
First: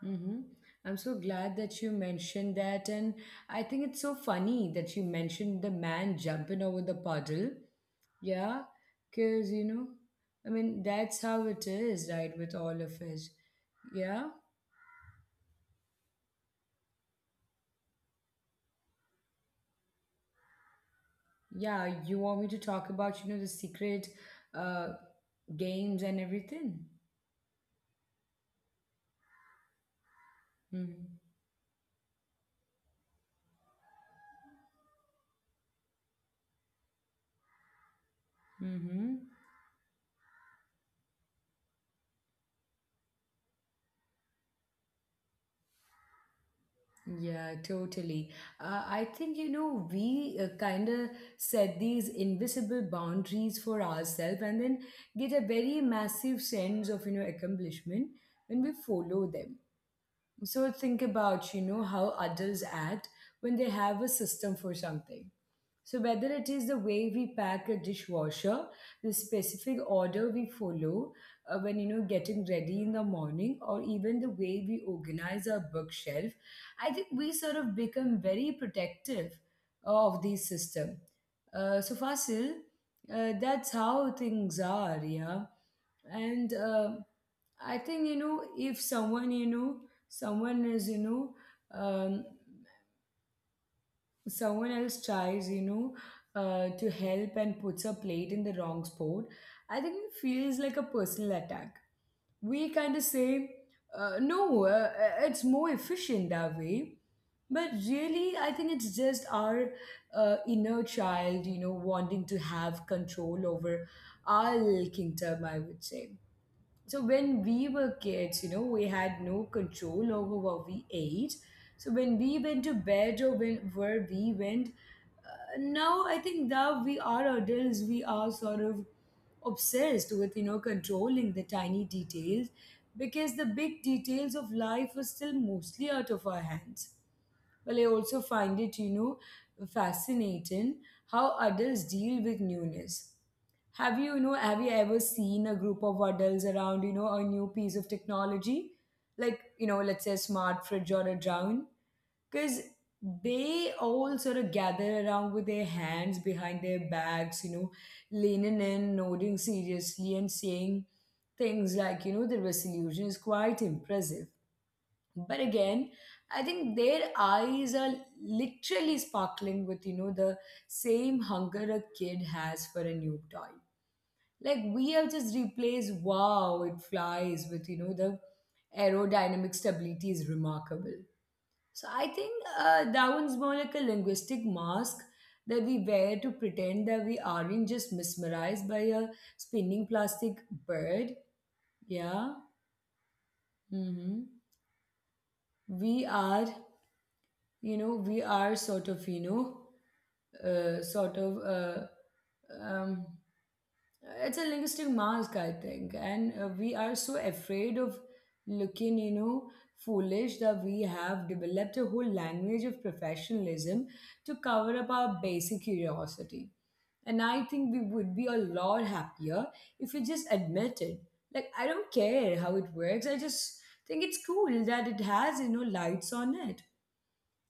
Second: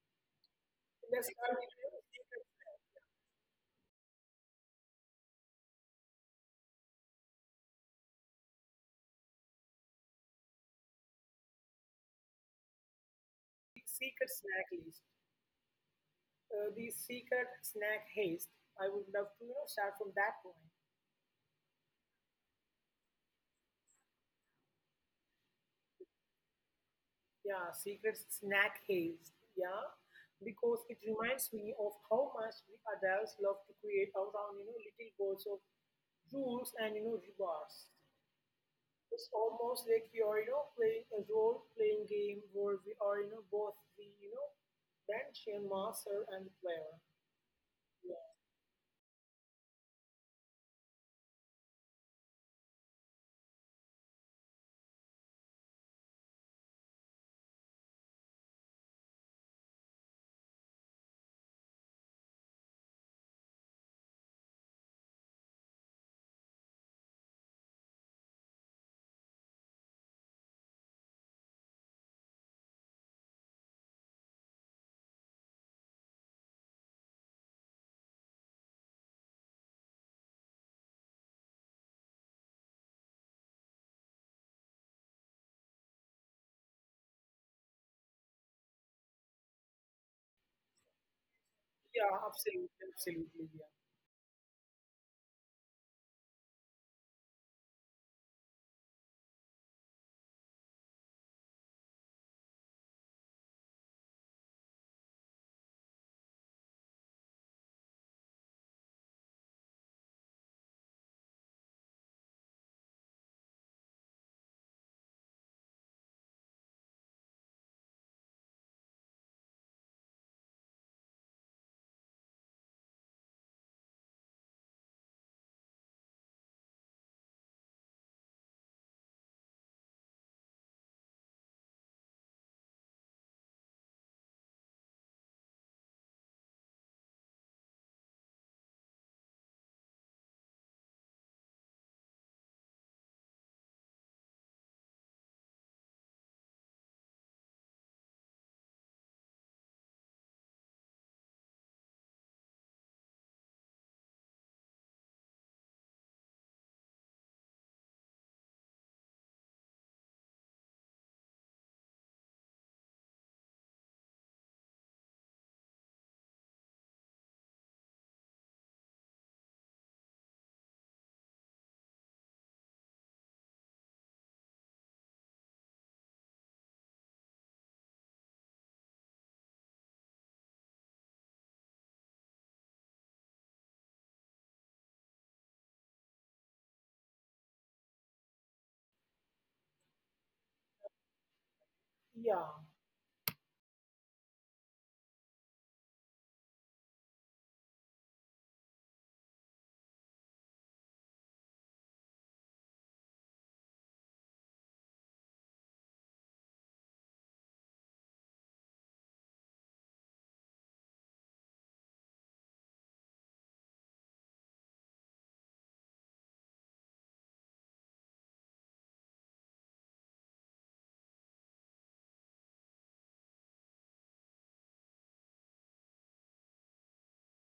[SPEAKER 1] Mm-hmm. I'm so
[SPEAKER 2] Let's
[SPEAKER 1] glad
[SPEAKER 2] start with
[SPEAKER 1] that you
[SPEAKER 2] secret,
[SPEAKER 1] mentioned that. And I think it's so funny that you mentioned the man jumping over the puddle. Yeah, because, I mean, that's how it is, right, with all of us. Yeah,
[SPEAKER 2] secret snack list. The secret snack haste. I would love to, start from that point.
[SPEAKER 1] yeah. You want me to talk about, the secret uh, games and everything?
[SPEAKER 2] Yeah, secret snack haze. Yeah, because it
[SPEAKER 1] Mm-hmm.
[SPEAKER 2] reminds me of how much we adults love to create around little goals of rules and rewards. It's
[SPEAKER 1] Mm-hmm.
[SPEAKER 2] almost like you are playing a role playing game where we are both the dungeon master and the player.
[SPEAKER 1] Yeah,
[SPEAKER 2] Yeah,
[SPEAKER 1] totally. I think, we kind of set these invisible boundaries for ourselves and then get a very massive sense of, accomplishment when we follow them. So think about, how adults act when they have a system for something. So, whether it is the way we pack a dishwasher, the specific order we follow when you know, getting ready in the morning, or even the way we organize our bookshelf, I think we sort of become very protective of these system. So, Fasil, that's how things are, yeah. And I think, you know, if someone you know someone is you know
[SPEAKER 2] yeah,
[SPEAKER 1] um,
[SPEAKER 2] absolutely, absolutely, yeah,
[SPEAKER 1] someone else tries, you know, to help and puts a plate in the wrong spot, I think it feels like a personal attack. We kind of say, no, it's more efficient that way. But really, I think it's just our inner child, you know, wanting to have control over our little kingdom, I would say. So when we were kids, you know, we had no control over what we ate. So when we went to bed or when where we went, now I think that we are adults, we are sort of obsessed with, you know, controlling the tiny details because the big details of life are still mostly out of our hands. Well, I also find it, you know, fascinating how adults deal with newness. Have you ever seen a group of adults around, you know, a new piece of technology, like, you know, let's say a smart fridge or a drone? Because they all sort of gather around with their hands behind their backs, you know, leaning in, nodding seriously, and saying things like, you know, the resolution is quite impressive. But again, I think their eyes are literally sparkling with, you know, the same hunger a kid has for a new toy. Like we have just replaced wow, it flies with, you know, the aerodynamic stability is remarkable. So I think that one's more like a linguistic mask that we wear to pretend that we aren't just mesmerized by a spinning plastic bird. Yeah.
[SPEAKER 2] yeah,
[SPEAKER 1] Hmm. We are, you know, we are sort of, you know, sort of um, it's a linguistic mask, I think, and we are so afraid of looking, you know, foolish that we have developed a whole language of professionalism to cover up our basic curiosity. And I think we would be a lot happier if we just admitted, like, I don't care how it works, I just think it's cool that it has, you know, lights on it.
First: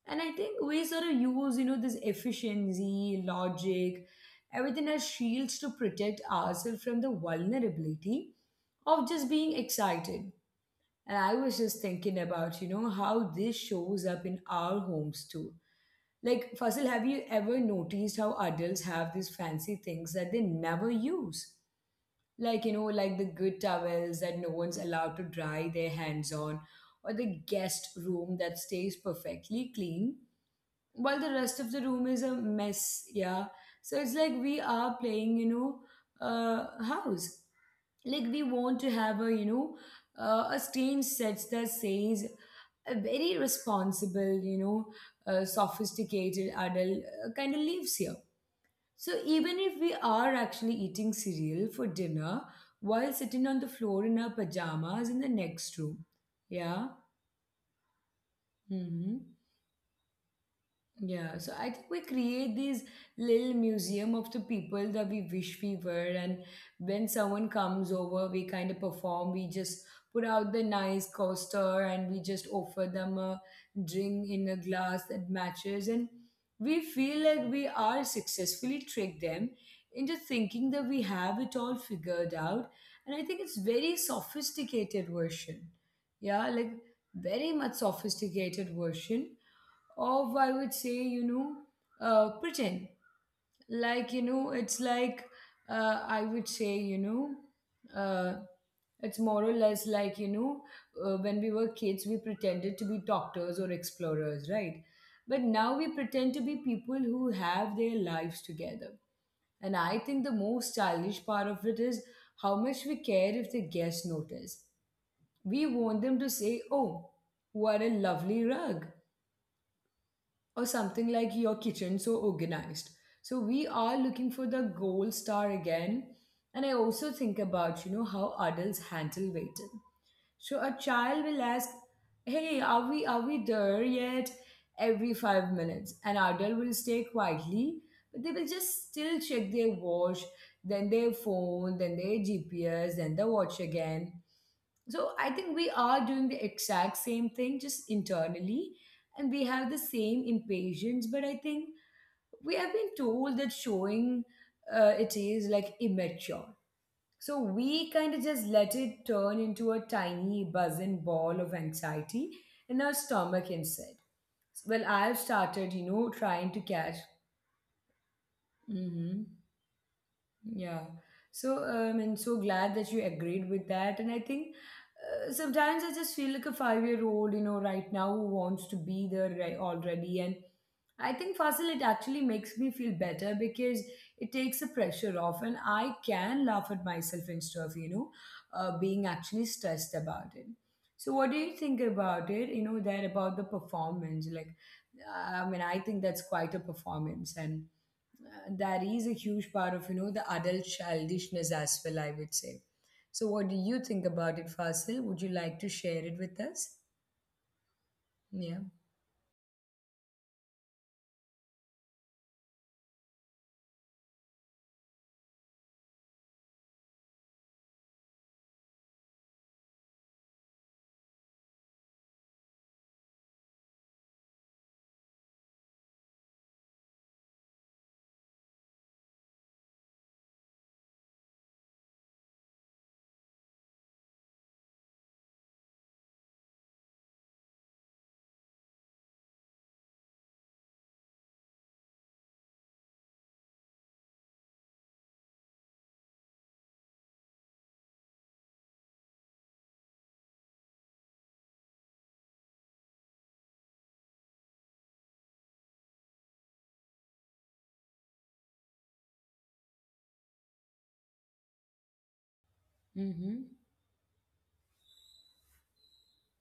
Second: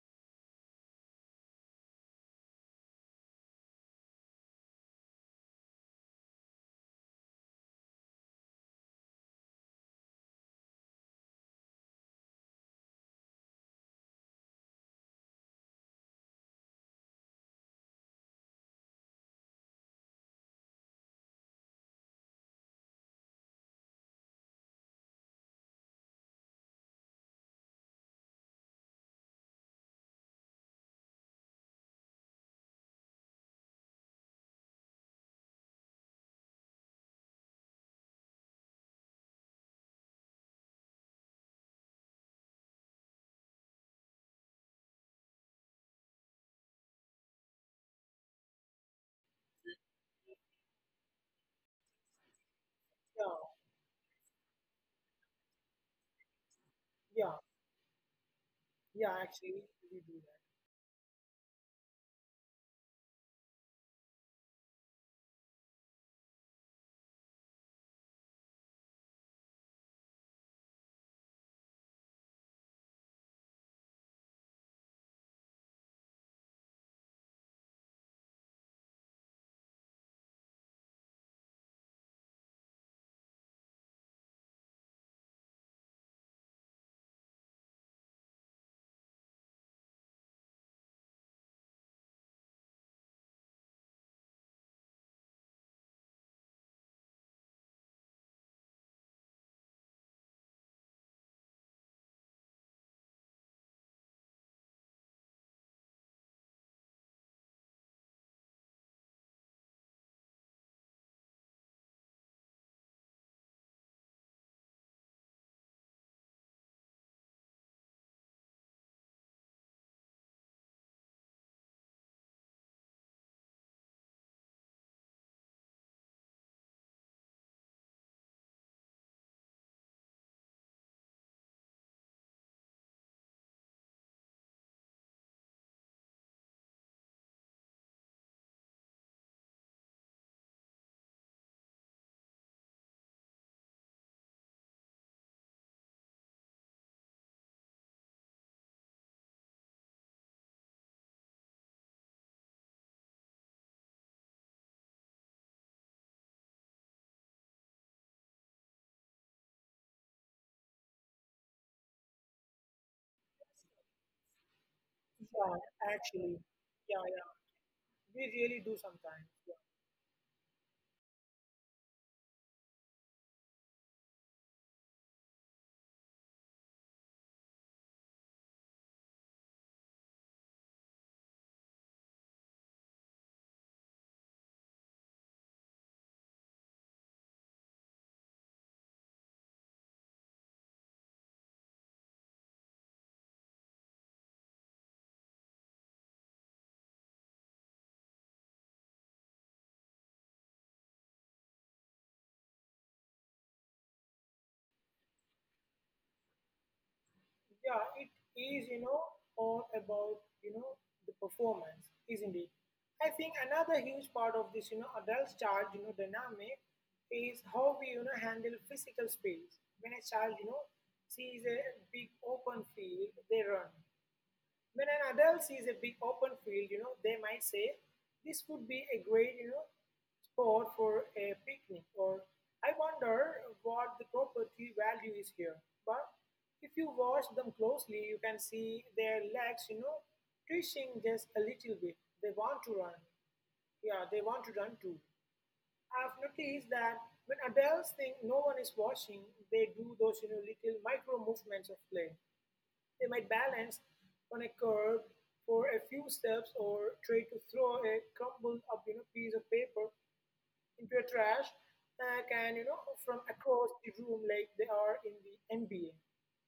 [SPEAKER 1] And I think we sort of use, you know, this efficiency, logic, everything as shields to protect ourselves from the vulnerability of just being excited. And I was just thinking about, you know, how this shows up in our homes too. Like, Fasil, have you ever noticed how adults have these fancy things that they never use? Like, you know, like the good towels that no one's allowed to dry their hands on, or the guest room that stays perfectly clean while the rest of the room is a mess. Yeah, so it's like we are playing, you know, house. Like we want to have a, you know, a stage set that says a very responsible, you know, sophisticated adult kind of lives here. So even if we are actually eating cereal for dinner while
[SPEAKER 2] yeah,
[SPEAKER 1] sitting on the floor in our pajamas in the next room. Yeah.
[SPEAKER 2] yeah, yeah.
[SPEAKER 1] Hmm.
[SPEAKER 2] Actually, we do that.
[SPEAKER 1] Yeah, so I think we create these little museum of the people that we wish we were, and when someone comes over, we kind of perform. We just put out the nice coaster, and we just offer them a drink in a glass that matches, and we feel like we are successfully tricked them into thinking that we have it all figured out. And I think it's very sophisticated version. Yeah, like very much sophisticated version of, I would say, you know, pretend, like, you know, it's like, I would say you know uh, it's more or less like, you know, when we were kids we pretended to be doctors or explorers, right? But now we pretend to be people who have their lives together. And I think the most stylish part of it is how much we care if the guests notice. We want them to say, oh, what a lovely rug, or something like, your kitchen so organized. So we are looking for the gold star again. And I also think about, you know, how adults handle waiting. So a child will ask, hey, are we there yet, every 5 minutes. An adult will stay quietly, but they will just still check their watch, then their phone, then their GPS, then the watch again. So I think we are doing the exact same thing just internally, and we have the same impatience. But I think we have been told that showing it is like immature. So we kind of just let it turn into a tiny buzzing ball of anxiety in our stomach instead. Well, I've
[SPEAKER 2] Yeah,
[SPEAKER 1] started, you know, trying
[SPEAKER 2] actually,
[SPEAKER 1] to catch.
[SPEAKER 2] yeah, yeah. We really do
[SPEAKER 1] Mhm.
[SPEAKER 2] sometimes. Yeah.
[SPEAKER 1] Yeah. So and so glad that you agreed with that. And I think sometimes I just feel like a five-year-old, you know, right now who wants to be there right already. And I think, Fasil, it actually makes me feel better because it takes the pressure off, and I can laugh at myself instead of, you know, being actually stressed about it. So what do you think about it? You know, that about the performance, like. I mean, I think that's quite a performance, and that is a huge part of, you know, the adult childishness as well, I would say. So what do you think about it, Fasil? Would you like to share it with us?
[SPEAKER 2] Yeah, it
[SPEAKER 1] Yeah.
[SPEAKER 2] is, you know, all about, you know, the performance, isn't it? I think another huge part of this, you know, adult child, you know, dynamic is how we, you know, handle physical space. When a child, you know, sees a big open field, they run. When an adult sees a big open field, you know, they might say, this would be a great, you know, spot for a picnic, or I wonder what the property value is here. But if you watch them closely, you can see their legs, you know, twitching just a little bit. They want to run. Yeah, they want to run too. I've noticed that when adults think no one is watching, they do those, you know, little micro movements of play. They might balance on a curb for a few steps or try to throw a crumbled up piece of paper into a trash can from
[SPEAKER 1] Mm-hmm.
[SPEAKER 2] across the room like they are in the NBA.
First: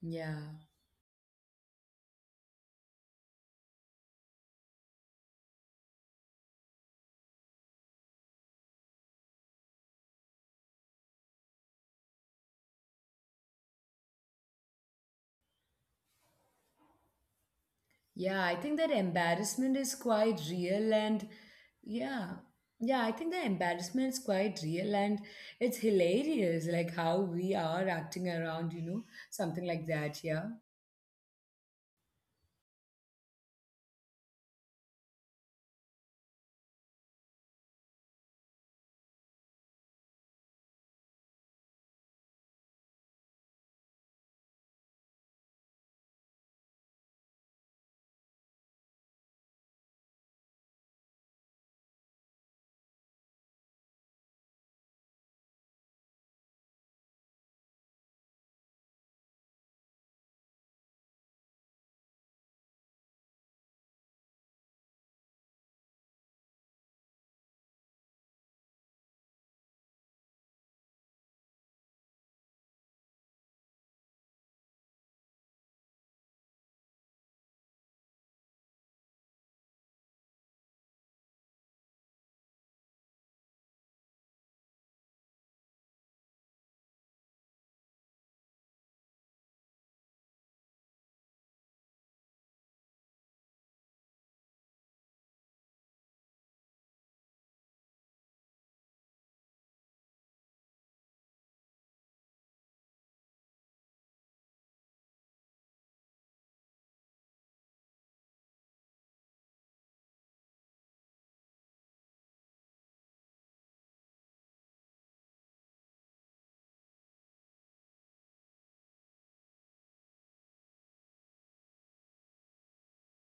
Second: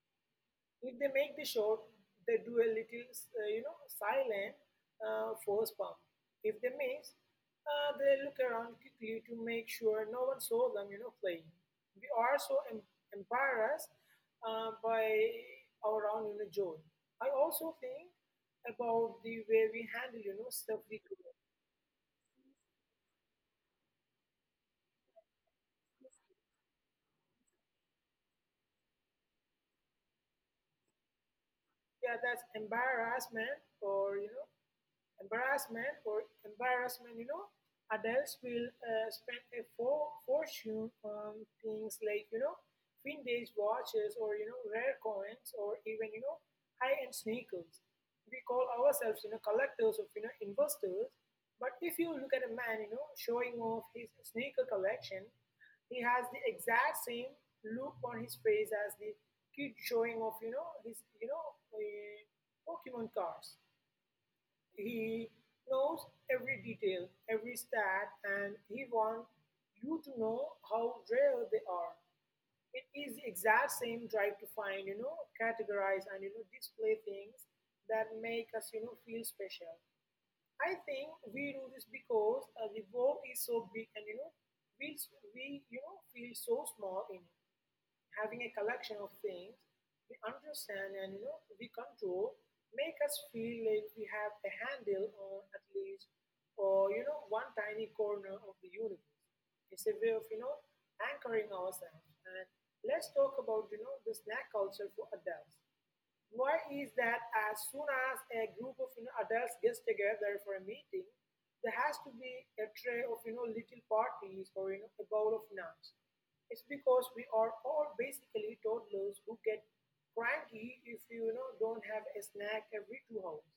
[SPEAKER 1] Yeah.
[SPEAKER 2] If they make the shot, they do a little, silent force pump. If they miss, they look around quickly to make sure no one saw them, you know, playing. We are so embarrassed by our own, you know, joy. I also think
[SPEAKER 1] Yeah, I think that
[SPEAKER 2] about the way
[SPEAKER 1] embarrassment
[SPEAKER 2] we
[SPEAKER 1] is
[SPEAKER 2] handle, you
[SPEAKER 1] quite
[SPEAKER 2] know, stuff
[SPEAKER 1] real.
[SPEAKER 2] we do.
[SPEAKER 1] And yeah, yeah, I think the embarrassment is quite real, and it's hilarious like how we are acting around, you know, something like that. Yeah.
[SPEAKER 2] Yeah, that's embarrassment or, you know, embarrassment or embarrassment, you know, adults will spend a fortune on things like, you know, vintage watches or, you know, rare coins or even, you know, high-end sneakers. We call ourselves, you know, collectors of, you know, investors. But if you look at a man, you know, showing off his sneaker collection, he has the exact same look on his face as the kid showing off, you know, his, you know, uh, Pokemon cards. He knows every detail, every stat, and he wants you to know how rare they are. It is the exact same drive to find, you know, categorize and display things that make us, you know, feel special. I think we do this because the world is so big, and we we feel so small in it, having a collection of things we understand and we control make us feel like we have a handle on at least or one tiny corner of the universe. It's a way of anchoring ourselves. And let's talk about the snack culture for adults. Why is that as soon as a group of adults gets together for a meeting, there has to be a tray of little parties or a bowl of nuts? It's because we are all basically toddlers who get cranky if don't have a snack every 2 hours.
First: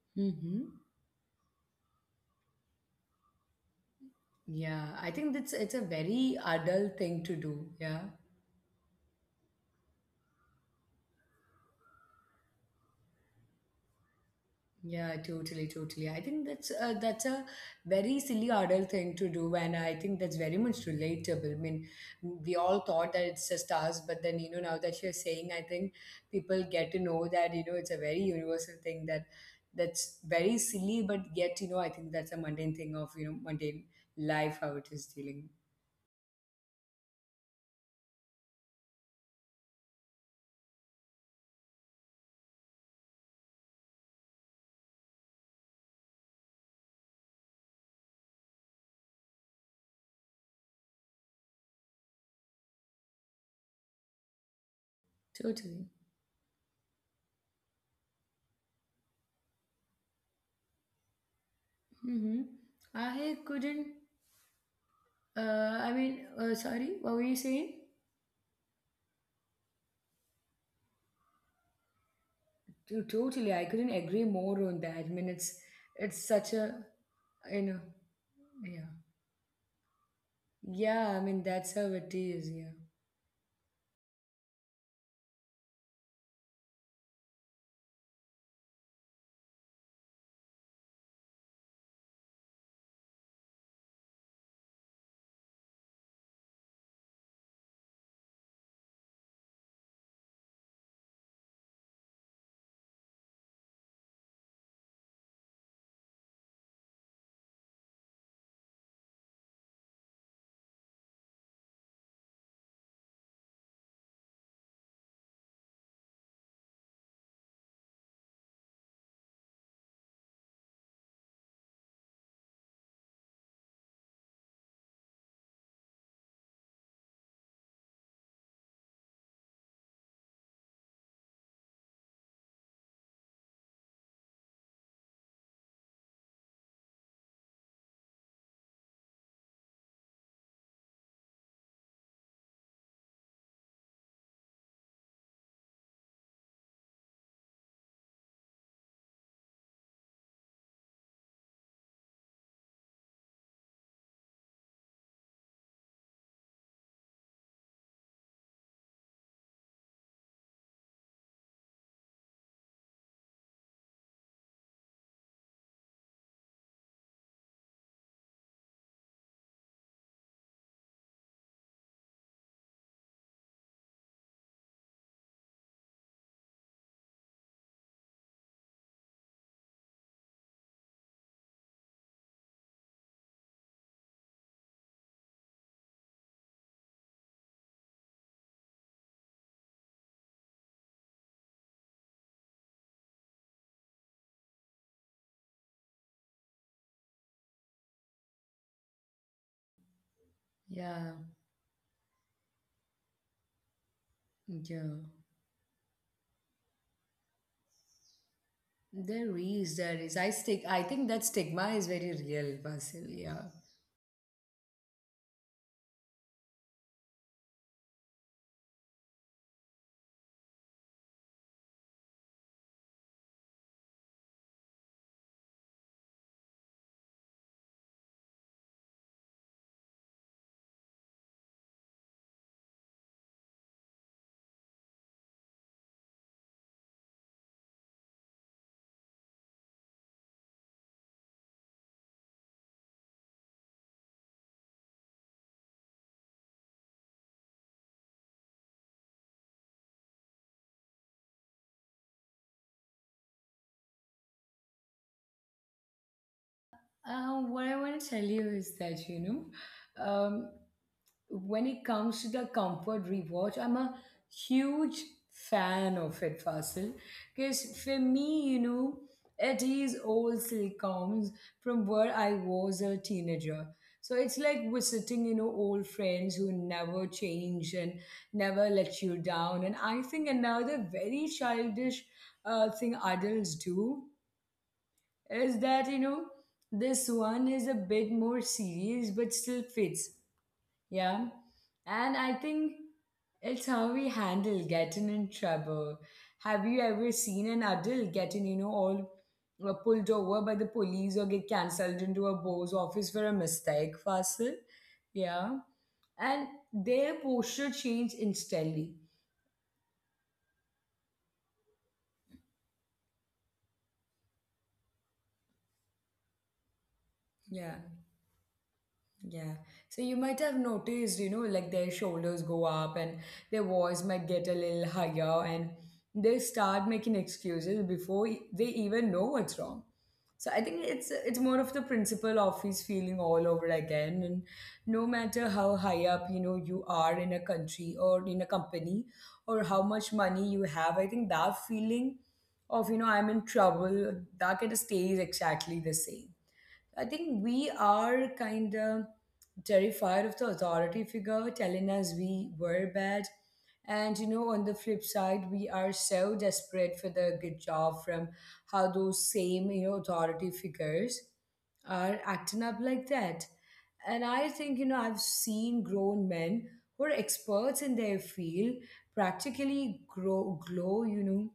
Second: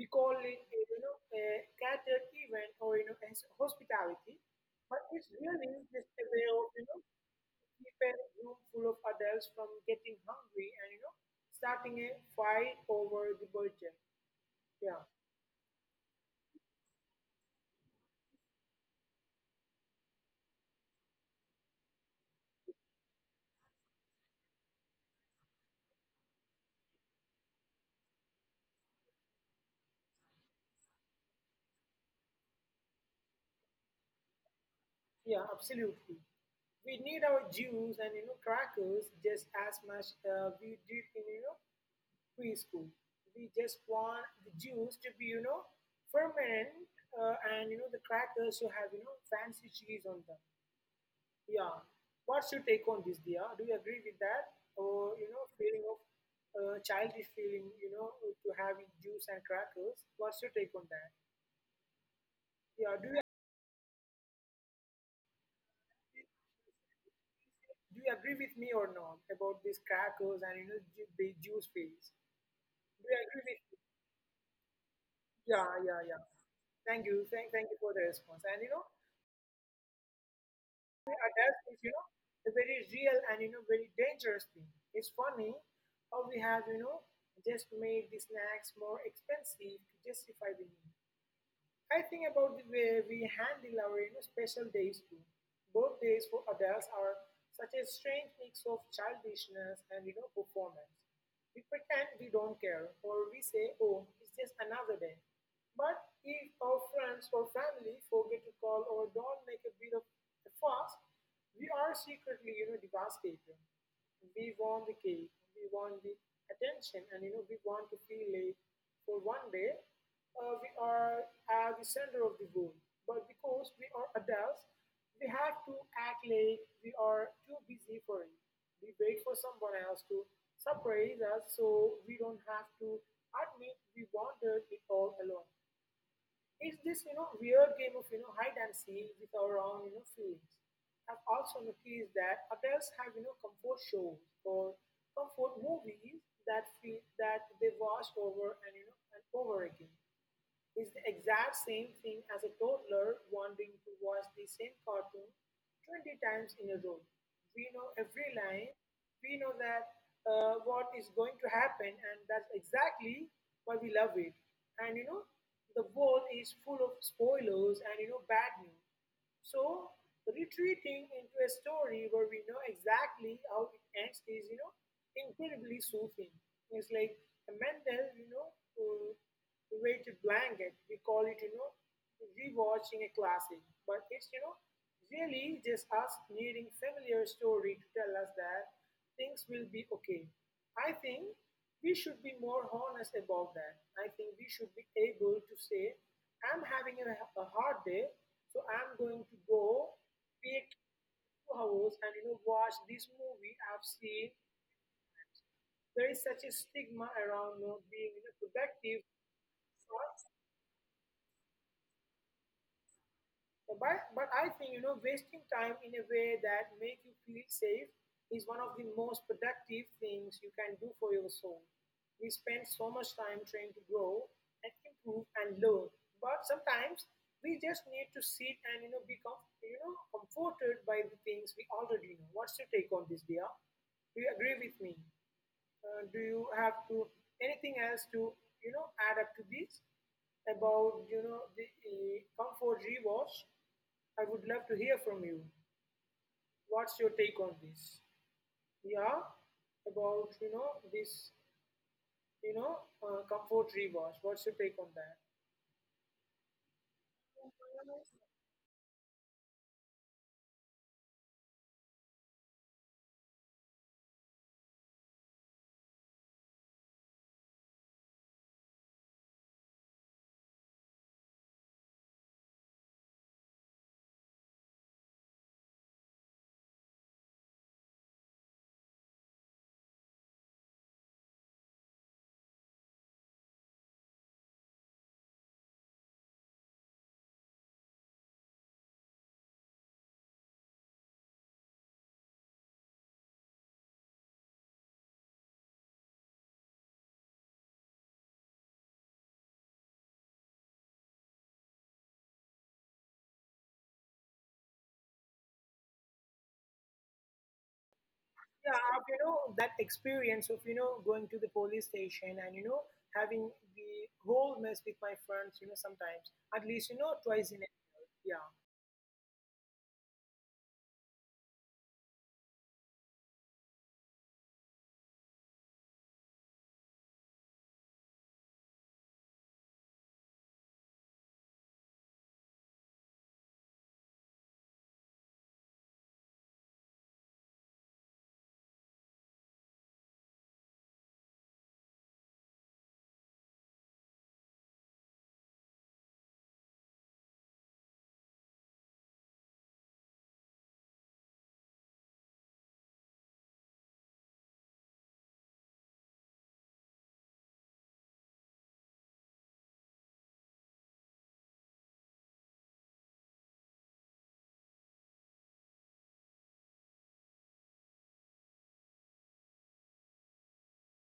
[SPEAKER 2] We call it a,
[SPEAKER 1] Mm-hmm.
[SPEAKER 2] you know a catered event or as hospitality,
[SPEAKER 1] Yeah,
[SPEAKER 2] but
[SPEAKER 1] I
[SPEAKER 2] it's
[SPEAKER 1] think that's it's
[SPEAKER 2] really
[SPEAKER 1] a
[SPEAKER 2] just a
[SPEAKER 1] very
[SPEAKER 2] way of
[SPEAKER 1] adult thing to do.
[SPEAKER 2] keep
[SPEAKER 1] Yeah.
[SPEAKER 2] a room full of adults from getting hungry and starting a fight over the budget. Yeah,
[SPEAKER 1] Yeah, totally, totally. I think that's a very silly adult thing to do, and I think that's very much relatable. I mean, we all thought that it's just us, but then, you know, now that you're saying, I think people get to know that, you know, it's a very universal thing that that's very silly, but yet, you know, I think that's a mundane thing of, you know, mundane life how it is dealing.
[SPEAKER 2] yeah, absolutely, we need our juice and crackers just as much we did in preschool. We just want the juice to be permanent and the crackers to have fancy cheese on them. Yeah. What's your take on this, Dia? Do you agree with that? Or, you know,
[SPEAKER 1] Totally.
[SPEAKER 2] feeling of childish feeling, you know, to having juice and crackers. What's your take on that?
[SPEAKER 1] Mm-hmm.
[SPEAKER 2] Yeah. Do you
[SPEAKER 1] I couldn't. Sorry, what were you saying?
[SPEAKER 2] do you agree with me or not about these crackers and the juice phase? Do you
[SPEAKER 1] Totally,
[SPEAKER 2] agree
[SPEAKER 1] I
[SPEAKER 2] with?
[SPEAKER 1] couldn't agree more on that. I mean,
[SPEAKER 2] Yeah, yeah,
[SPEAKER 1] it's
[SPEAKER 2] yeah.
[SPEAKER 1] such a
[SPEAKER 2] Thank you.
[SPEAKER 1] you
[SPEAKER 2] Thank,
[SPEAKER 1] know,
[SPEAKER 2] thank you for the response. And
[SPEAKER 1] yeah, yeah. I mean,
[SPEAKER 2] that
[SPEAKER 1] that's how
[SPEAKER 2] is, you
[SPEAKER 1] it
[SPEAKER 2] know,
[SPEAKER 1] is.
[SPEAKER 2] a
[SPEAKER 1] Yeah,
[SPEAKER 2] very real and very dangerous thing. It's funny how we have just made the snacks more expensive to justify the need. I think about the way we handle our special days too. Birthdays for adults are such a strange mix of childishness and performance. We pretend we don't care, or we say, "Oh, it's just another day." But if our friends or family forget to call or don't make a bit of a fuss, we are secretly devastated. We want the cake, we want the attention, and we want to feel like for one day we are at the center of the world. But because we are adults, we have to act like we are too busy for it. We wait for someone else to surprise us, so we don't have to admit we wanted it all along. It's this weird game of hide and seek with our own feelings. I've also noticed that adults have comfort shows or comfort movies that feel that they watch over and you know and over again is the exact same thing as a toddler wanting to watch the same cartoon 20 times in a row. We know every line, we know that what is going to happen, and that's exactly why we love it. And the world is full of spoilers and bad news. So retreating into a story where we know exactly how it ends is, you know, incredibly soothing. It's like a mental, you know, uh, weighted blanket. We call it, you know, rewatching a classic, but it's, you know, really just us needing familiar story to tell us that things will be okay. I think we should be more honest about that. I think we should be able to say, I'm having a hard day, so I'm going to go take
[SPEAKER 1] yeah,
[SPEAKER 2] 2 hours and watch this movie I've seen.
[SPEAKER 1] yeah.
[SPEAKER 2] There is such a stigma around not being productive
[SPEAKER 1] There is, there is. I
[SPEAKER 2] for
[SPEAKER 1] stick. I think that stigma is very real, Basil. Yeah.
[SPEAKER 2] But but I think wasting time in a way that make you feel safe is one of the most productive things you can do for your soul. We spend so much time trying to grow and improve and learn, but sometimes we just need to sit and become comforted by the things we already know. What's your take on this, dear? Do you agree with me? Do you have to anything else to add up to this about the comfort rewards? I would love to hear from you. What's your take on this? Yeah, about this comfort rewatch. What's your take on that?
[SPEAKER 1] What I want to tell you is that, you know, when it comes to the comfort rewatch, I'm a huge fan of it, Fasil. Because for me, you know, it is all still comes from where I was a teenager. So it's like visiting, you know, old friends who never change and never let you down. And I think another very childish thing adults do is that, you know, this one is a bit more serious but still fits. Yeah. And I think it's how we handle getting in trouble. Have you ever seen an adult getting, you know, all pulled over by the police or get cancelled into a boss office for a mistake faster? Yeah. And their posture changed instantly.
[SPEAKER 2] Yeah, you know that experience of going to the police station and having the whole mess with my friends. Sometimes at least twice
[SPEAKER 1] Yeah.
[SPEAKER 2] in a, yeah,
[SPEAKER 1] Yeah. So you might have noticed, you know, like their shoulders go up and their voice might get a little higher and they start making excuses before they even know what's wrong. So I think it's more of the principle of his feeling all over again. And no matter how high up, you know, you are in a country or in a company or how much money you have, I think that feeling of, you know, I'm in trouble, that kind of stays exactly the same. I think we are kind of terrified of the authority figure telling us we were bad. And you know, on the flip side, we are so desperate for the good job from how those same, you know, authority figures are acting up like that. And I think, you know, I've seen grown men who are experts in their field practically grow glow, you know,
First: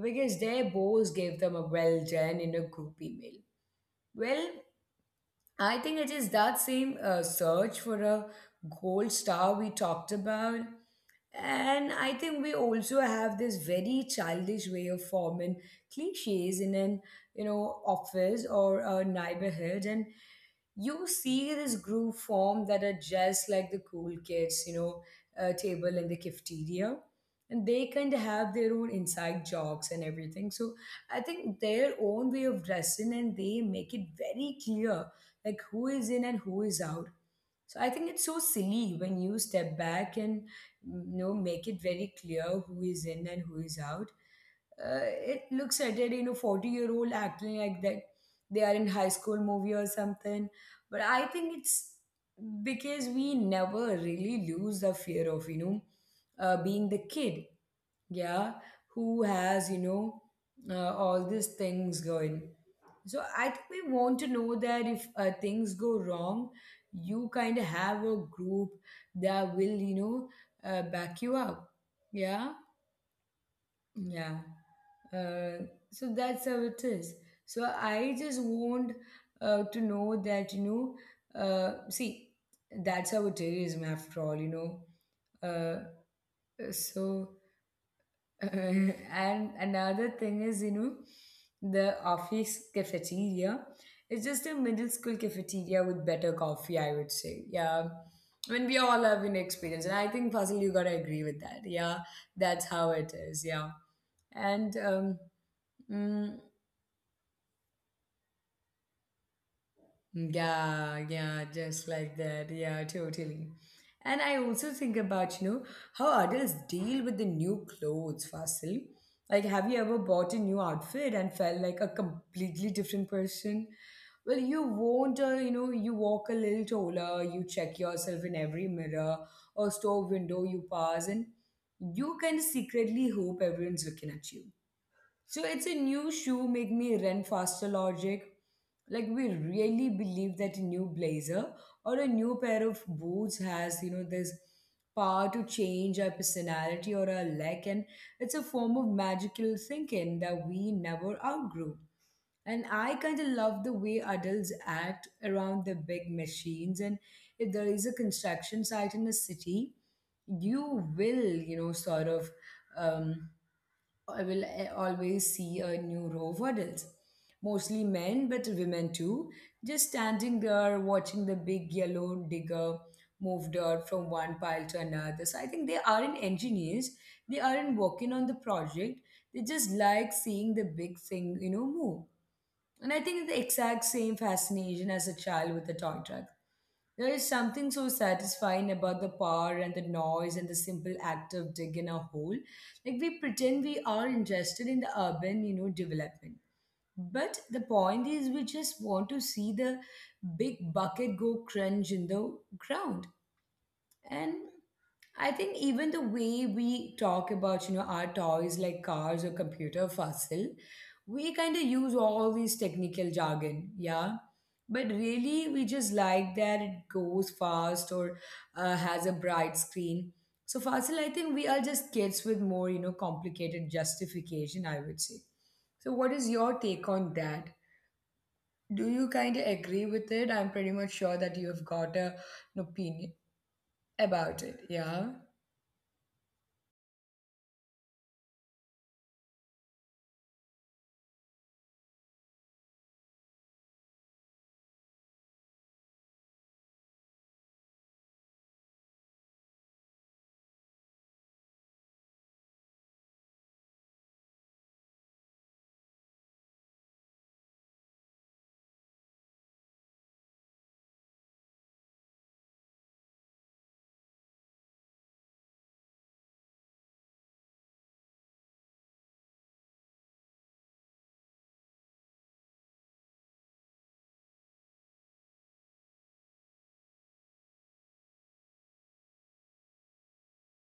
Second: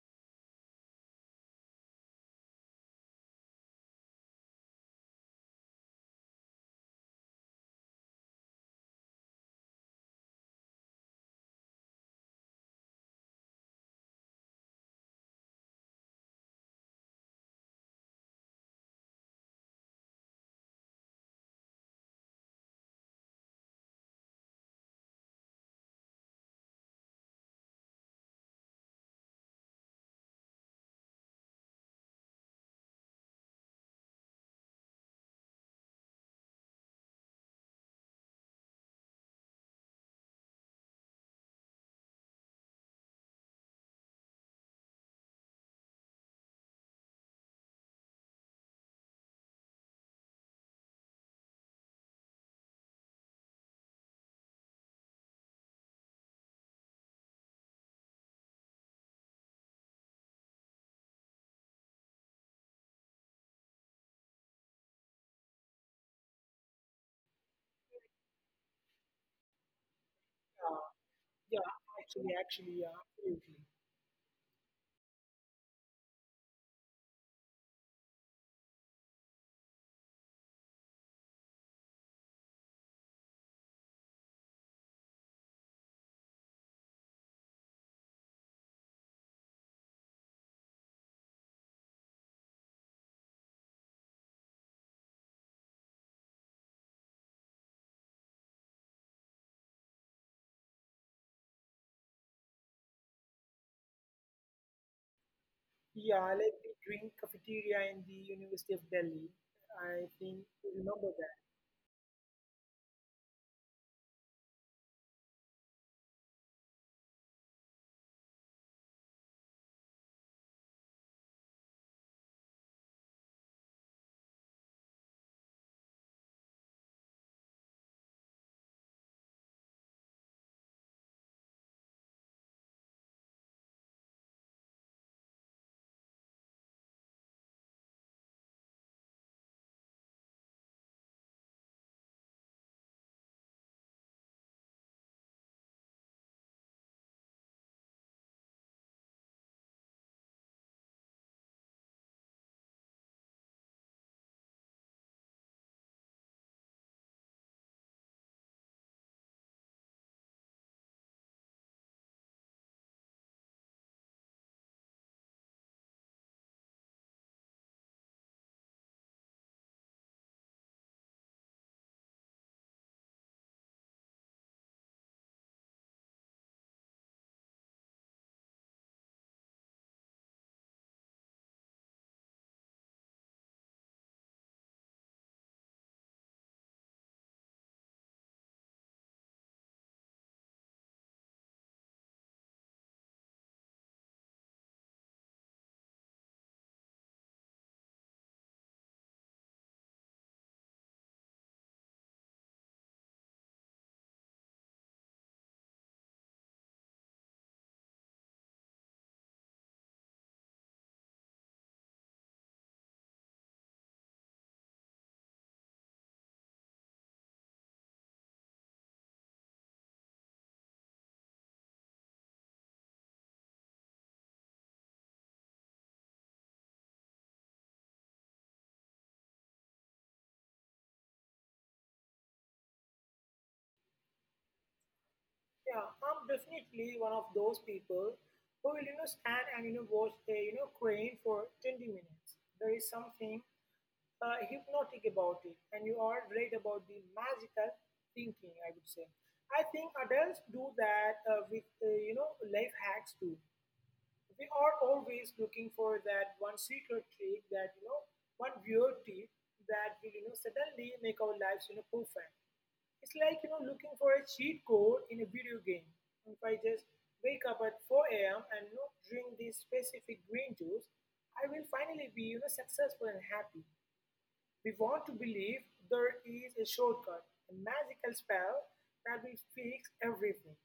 [SPEAKER 1] because their boss gave them a well done in a group email. Well, I think it is that same search for a gold star we talked about. And I think we also have this very childish way of forming cliches in an, you know, office or a neighborhood. And you see this group form that are just like the cool kids, you know, table in the cafeteria. And they kind of have their own inside jokes and everything. So I think their own way of dressing and they make it very clear like who is in and who is out. So I think it's so silly when you step back and make it very clear who is in and who is out. Uh, it looks at it, 40-year-old year old acting like that they are in high school movie or something. But I think it's because we never really lose the fear of, being the kid, yeah, who has, all these things going. So I think we want to know that if things go wrong, you kind of have a group that will,
[SPEAKER 2] yeah,
[SPEAKER 1] back you up.
[SPEAKER 2] yeah, actually
[SPEAKER 1] Yeah,
[SPEAKER 2] actually yeah, absolutely.
[SPEAKER 1] yeah. Uh, so that's how it is. So I just want to know that see, that's how it is. After all. Uh, so and another thing is, the office cafeteria. It's just a middle school cafeteria with better coffee, I would say. Yeah. I mean, we all have an experience. And I think, Fazil, you got to agree with that. Yeah. That's how it is. Yeah. And mm,
[SPEAKER 2] Yeah, like the drink cafeteria in the University of Delhi. I think you
[SPEAKER 1] yeah,
[SPEAKER 2] remember.
[SPEAKER 1] yeah, just like that. Yeah, totally. And I also think about, how adults deal with the new clothes, Fasil. Like, have you ever bought a new outfit and felt like a completely different person? Well, you won't, you walk a little taller, you check yourself in every mirror or store window you pass, and you kind of secretly hope everyone's looking at you. So it's a new shoe make me run faster logic. Like we really believe that a new blazer or a new pair of boots has, this power to change our personality or our luck, and it's a form of magical thinking that we never outgrew. And I kind of love the way adults act around the big machines. And if there is a construction site in a city, you will, sort of um, I will always see a new row of adults, mostly men, but women too, just standing there watching the big yellow digger move dirt from one pile to another. So I think they aren't engineers, they aren't working on the project, they just like seeing the big thing, move. And I think it's the exact same fascination as a child with a toy truck. There is something so satisfying about the power and the noise and the simple act of digging a hole. Like we pretend we are interested in the urban, development. But the point is we just want to see the big bucket go crunch in the ground. And I think even the way we talk about, our toys like cars or computer fossil, we kind of use all these technical jargon, yeah. But really, we just like that it goes fast or has a bright screen. So fossil, I think we are just kids with more, complicated justification, I would say. So, what is your take on that? Do you kind of agree with it? I'm pretty much sure that you have got an opinion about it. Yeah.
[SPEAKER 2] Yeah, I'm definitely one of those people who will, you know, stand and, you know, watch a, you know, crane for 20 minutes. There is something hypnotic about it. And you are right about the magical thinking, I would say. I think adults do that with, life hacks too. We are always looking for that one secret trick, that, you know, one weird tip that will, you know, suddenly make our lives, you know, perfect. It's like looking for a cheat code in a video game. If I just wake up at 4 a.m. and not drink this specific green juice, I will finally be successful and happy. We want to believe there is a shortcut, a magical spell that will fix everything.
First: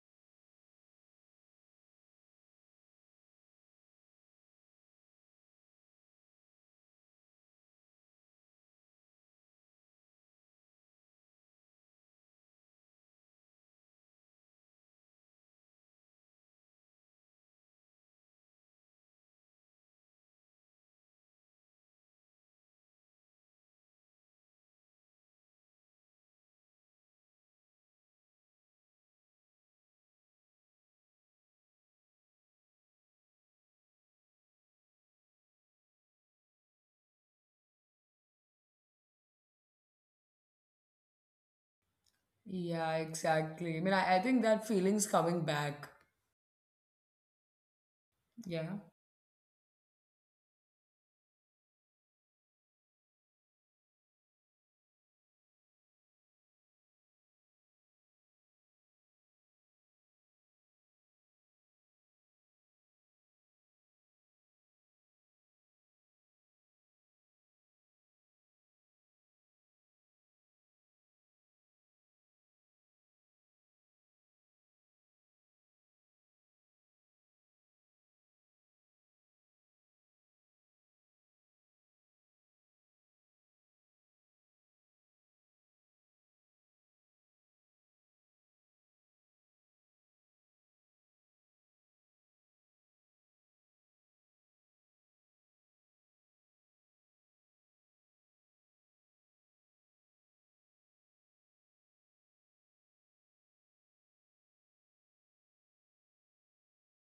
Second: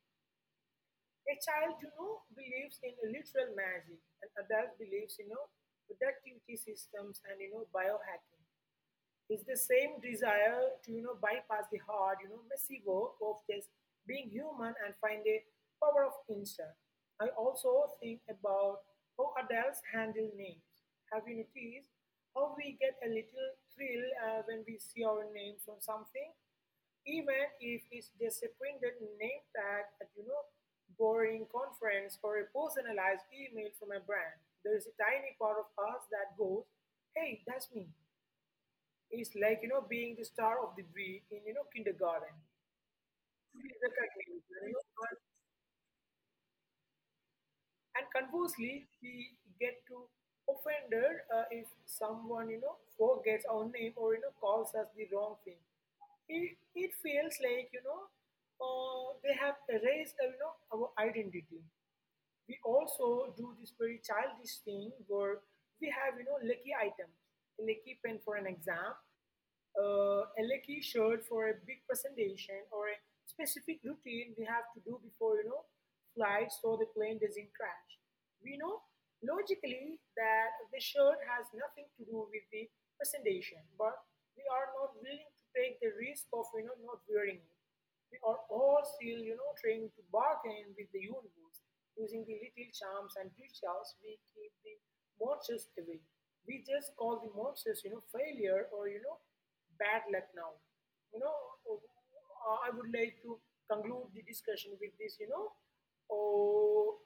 [SPEAKER 2] A child, you know, believes in literal magic. An adult believes, you know, productivity systems and biohacking. It's the same desire to bypass the hard, you know, messy work of just being human and find a power of instinct. I also think about how adults handle names. Have you noticed how we get a little thrill when we see our names on something, even if it's just a printed name tag at boring conference or a personalized email from a brand? There is a tiny part of us that goes, "Hey, that's me." It's like being the star of the week in kindergarten.
[SPEAKER 1] Yeah,
[SPEAKER 2] He is
[SPEAKER 1] exactly. I mean, I think
[SPEAKER 2] recognized,
[SPEAKER 1] that feeling's
[SPEAKER 2] and,
[SPEAKER 1] coming back.
[SPEAKER 2] and
[SPEAKER 1] Yeah.
[SPEAKER 2] conversely, we get to offended if someone forgets our name or calls us the wrong thing. It feels like they have erased our identity. We also do this very childish thing where we have lucky items, a lucky pen for an exam, a lucky shirt for a big presentation or a specific routine we have to do before flight so the plane doesn't crash. We know logically that the shirt has nothing to do with the presentation, but we are not willing to take the risk of not wearing it. We are all still, you know, trying to bargain with the universe using the little charms and rituals we keep the monsters away. We just call the monsters, you know, failure or bad luck now. You know, I would like to conclude the discussion with this, you know, oh,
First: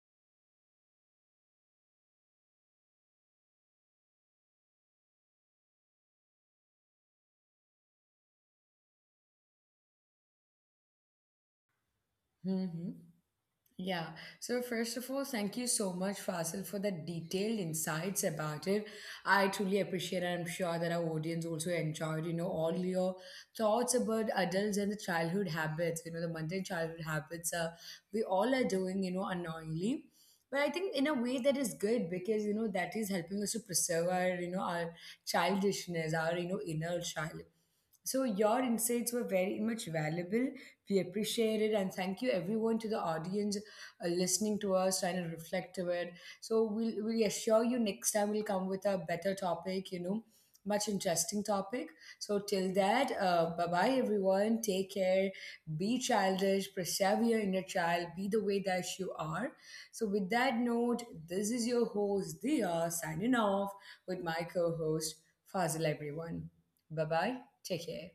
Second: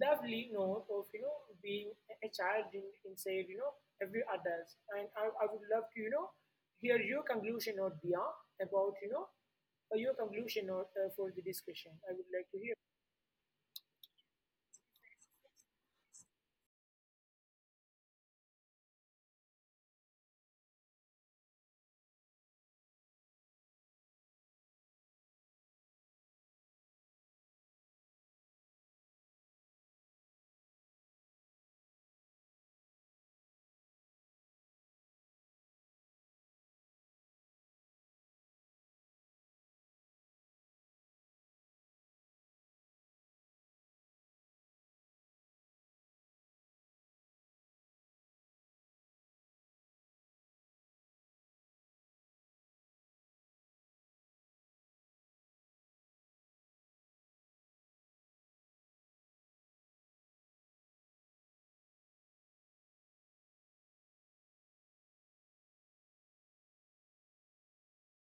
[SPEAKER 2] lovely note of being a child inside every adult. And I would love to hear your conclusion or Dia about your conclusion or for the discussion I would like to hear.
[SPEAKER 1] Mm-hmm. Yeah. So, first of all, thank you so much, Fasil, for the detailed insights about it. I truly appreciate it. I'm sure that our audience also enjoyed, all your thoughts about adults and the childhood habits, the mundane childhood habits we all are doing, unknowingly. But I think in a way that is good because, that is helping us to preserve our childishness, inner child. So your insights were very much valuable. We appreciate it, and thank you everyone to the audience listening to us trying to reflect to it. So we assure you next time we'll come with a better topic, much interesting topic. So till that, bye-bye everyone. Take care. Be childish. Preserve your inner child. Be the way that you are. So with that note, this is your host, Dia, signing off with my co-host, Fazil, everyone. Bye-bye. Take care.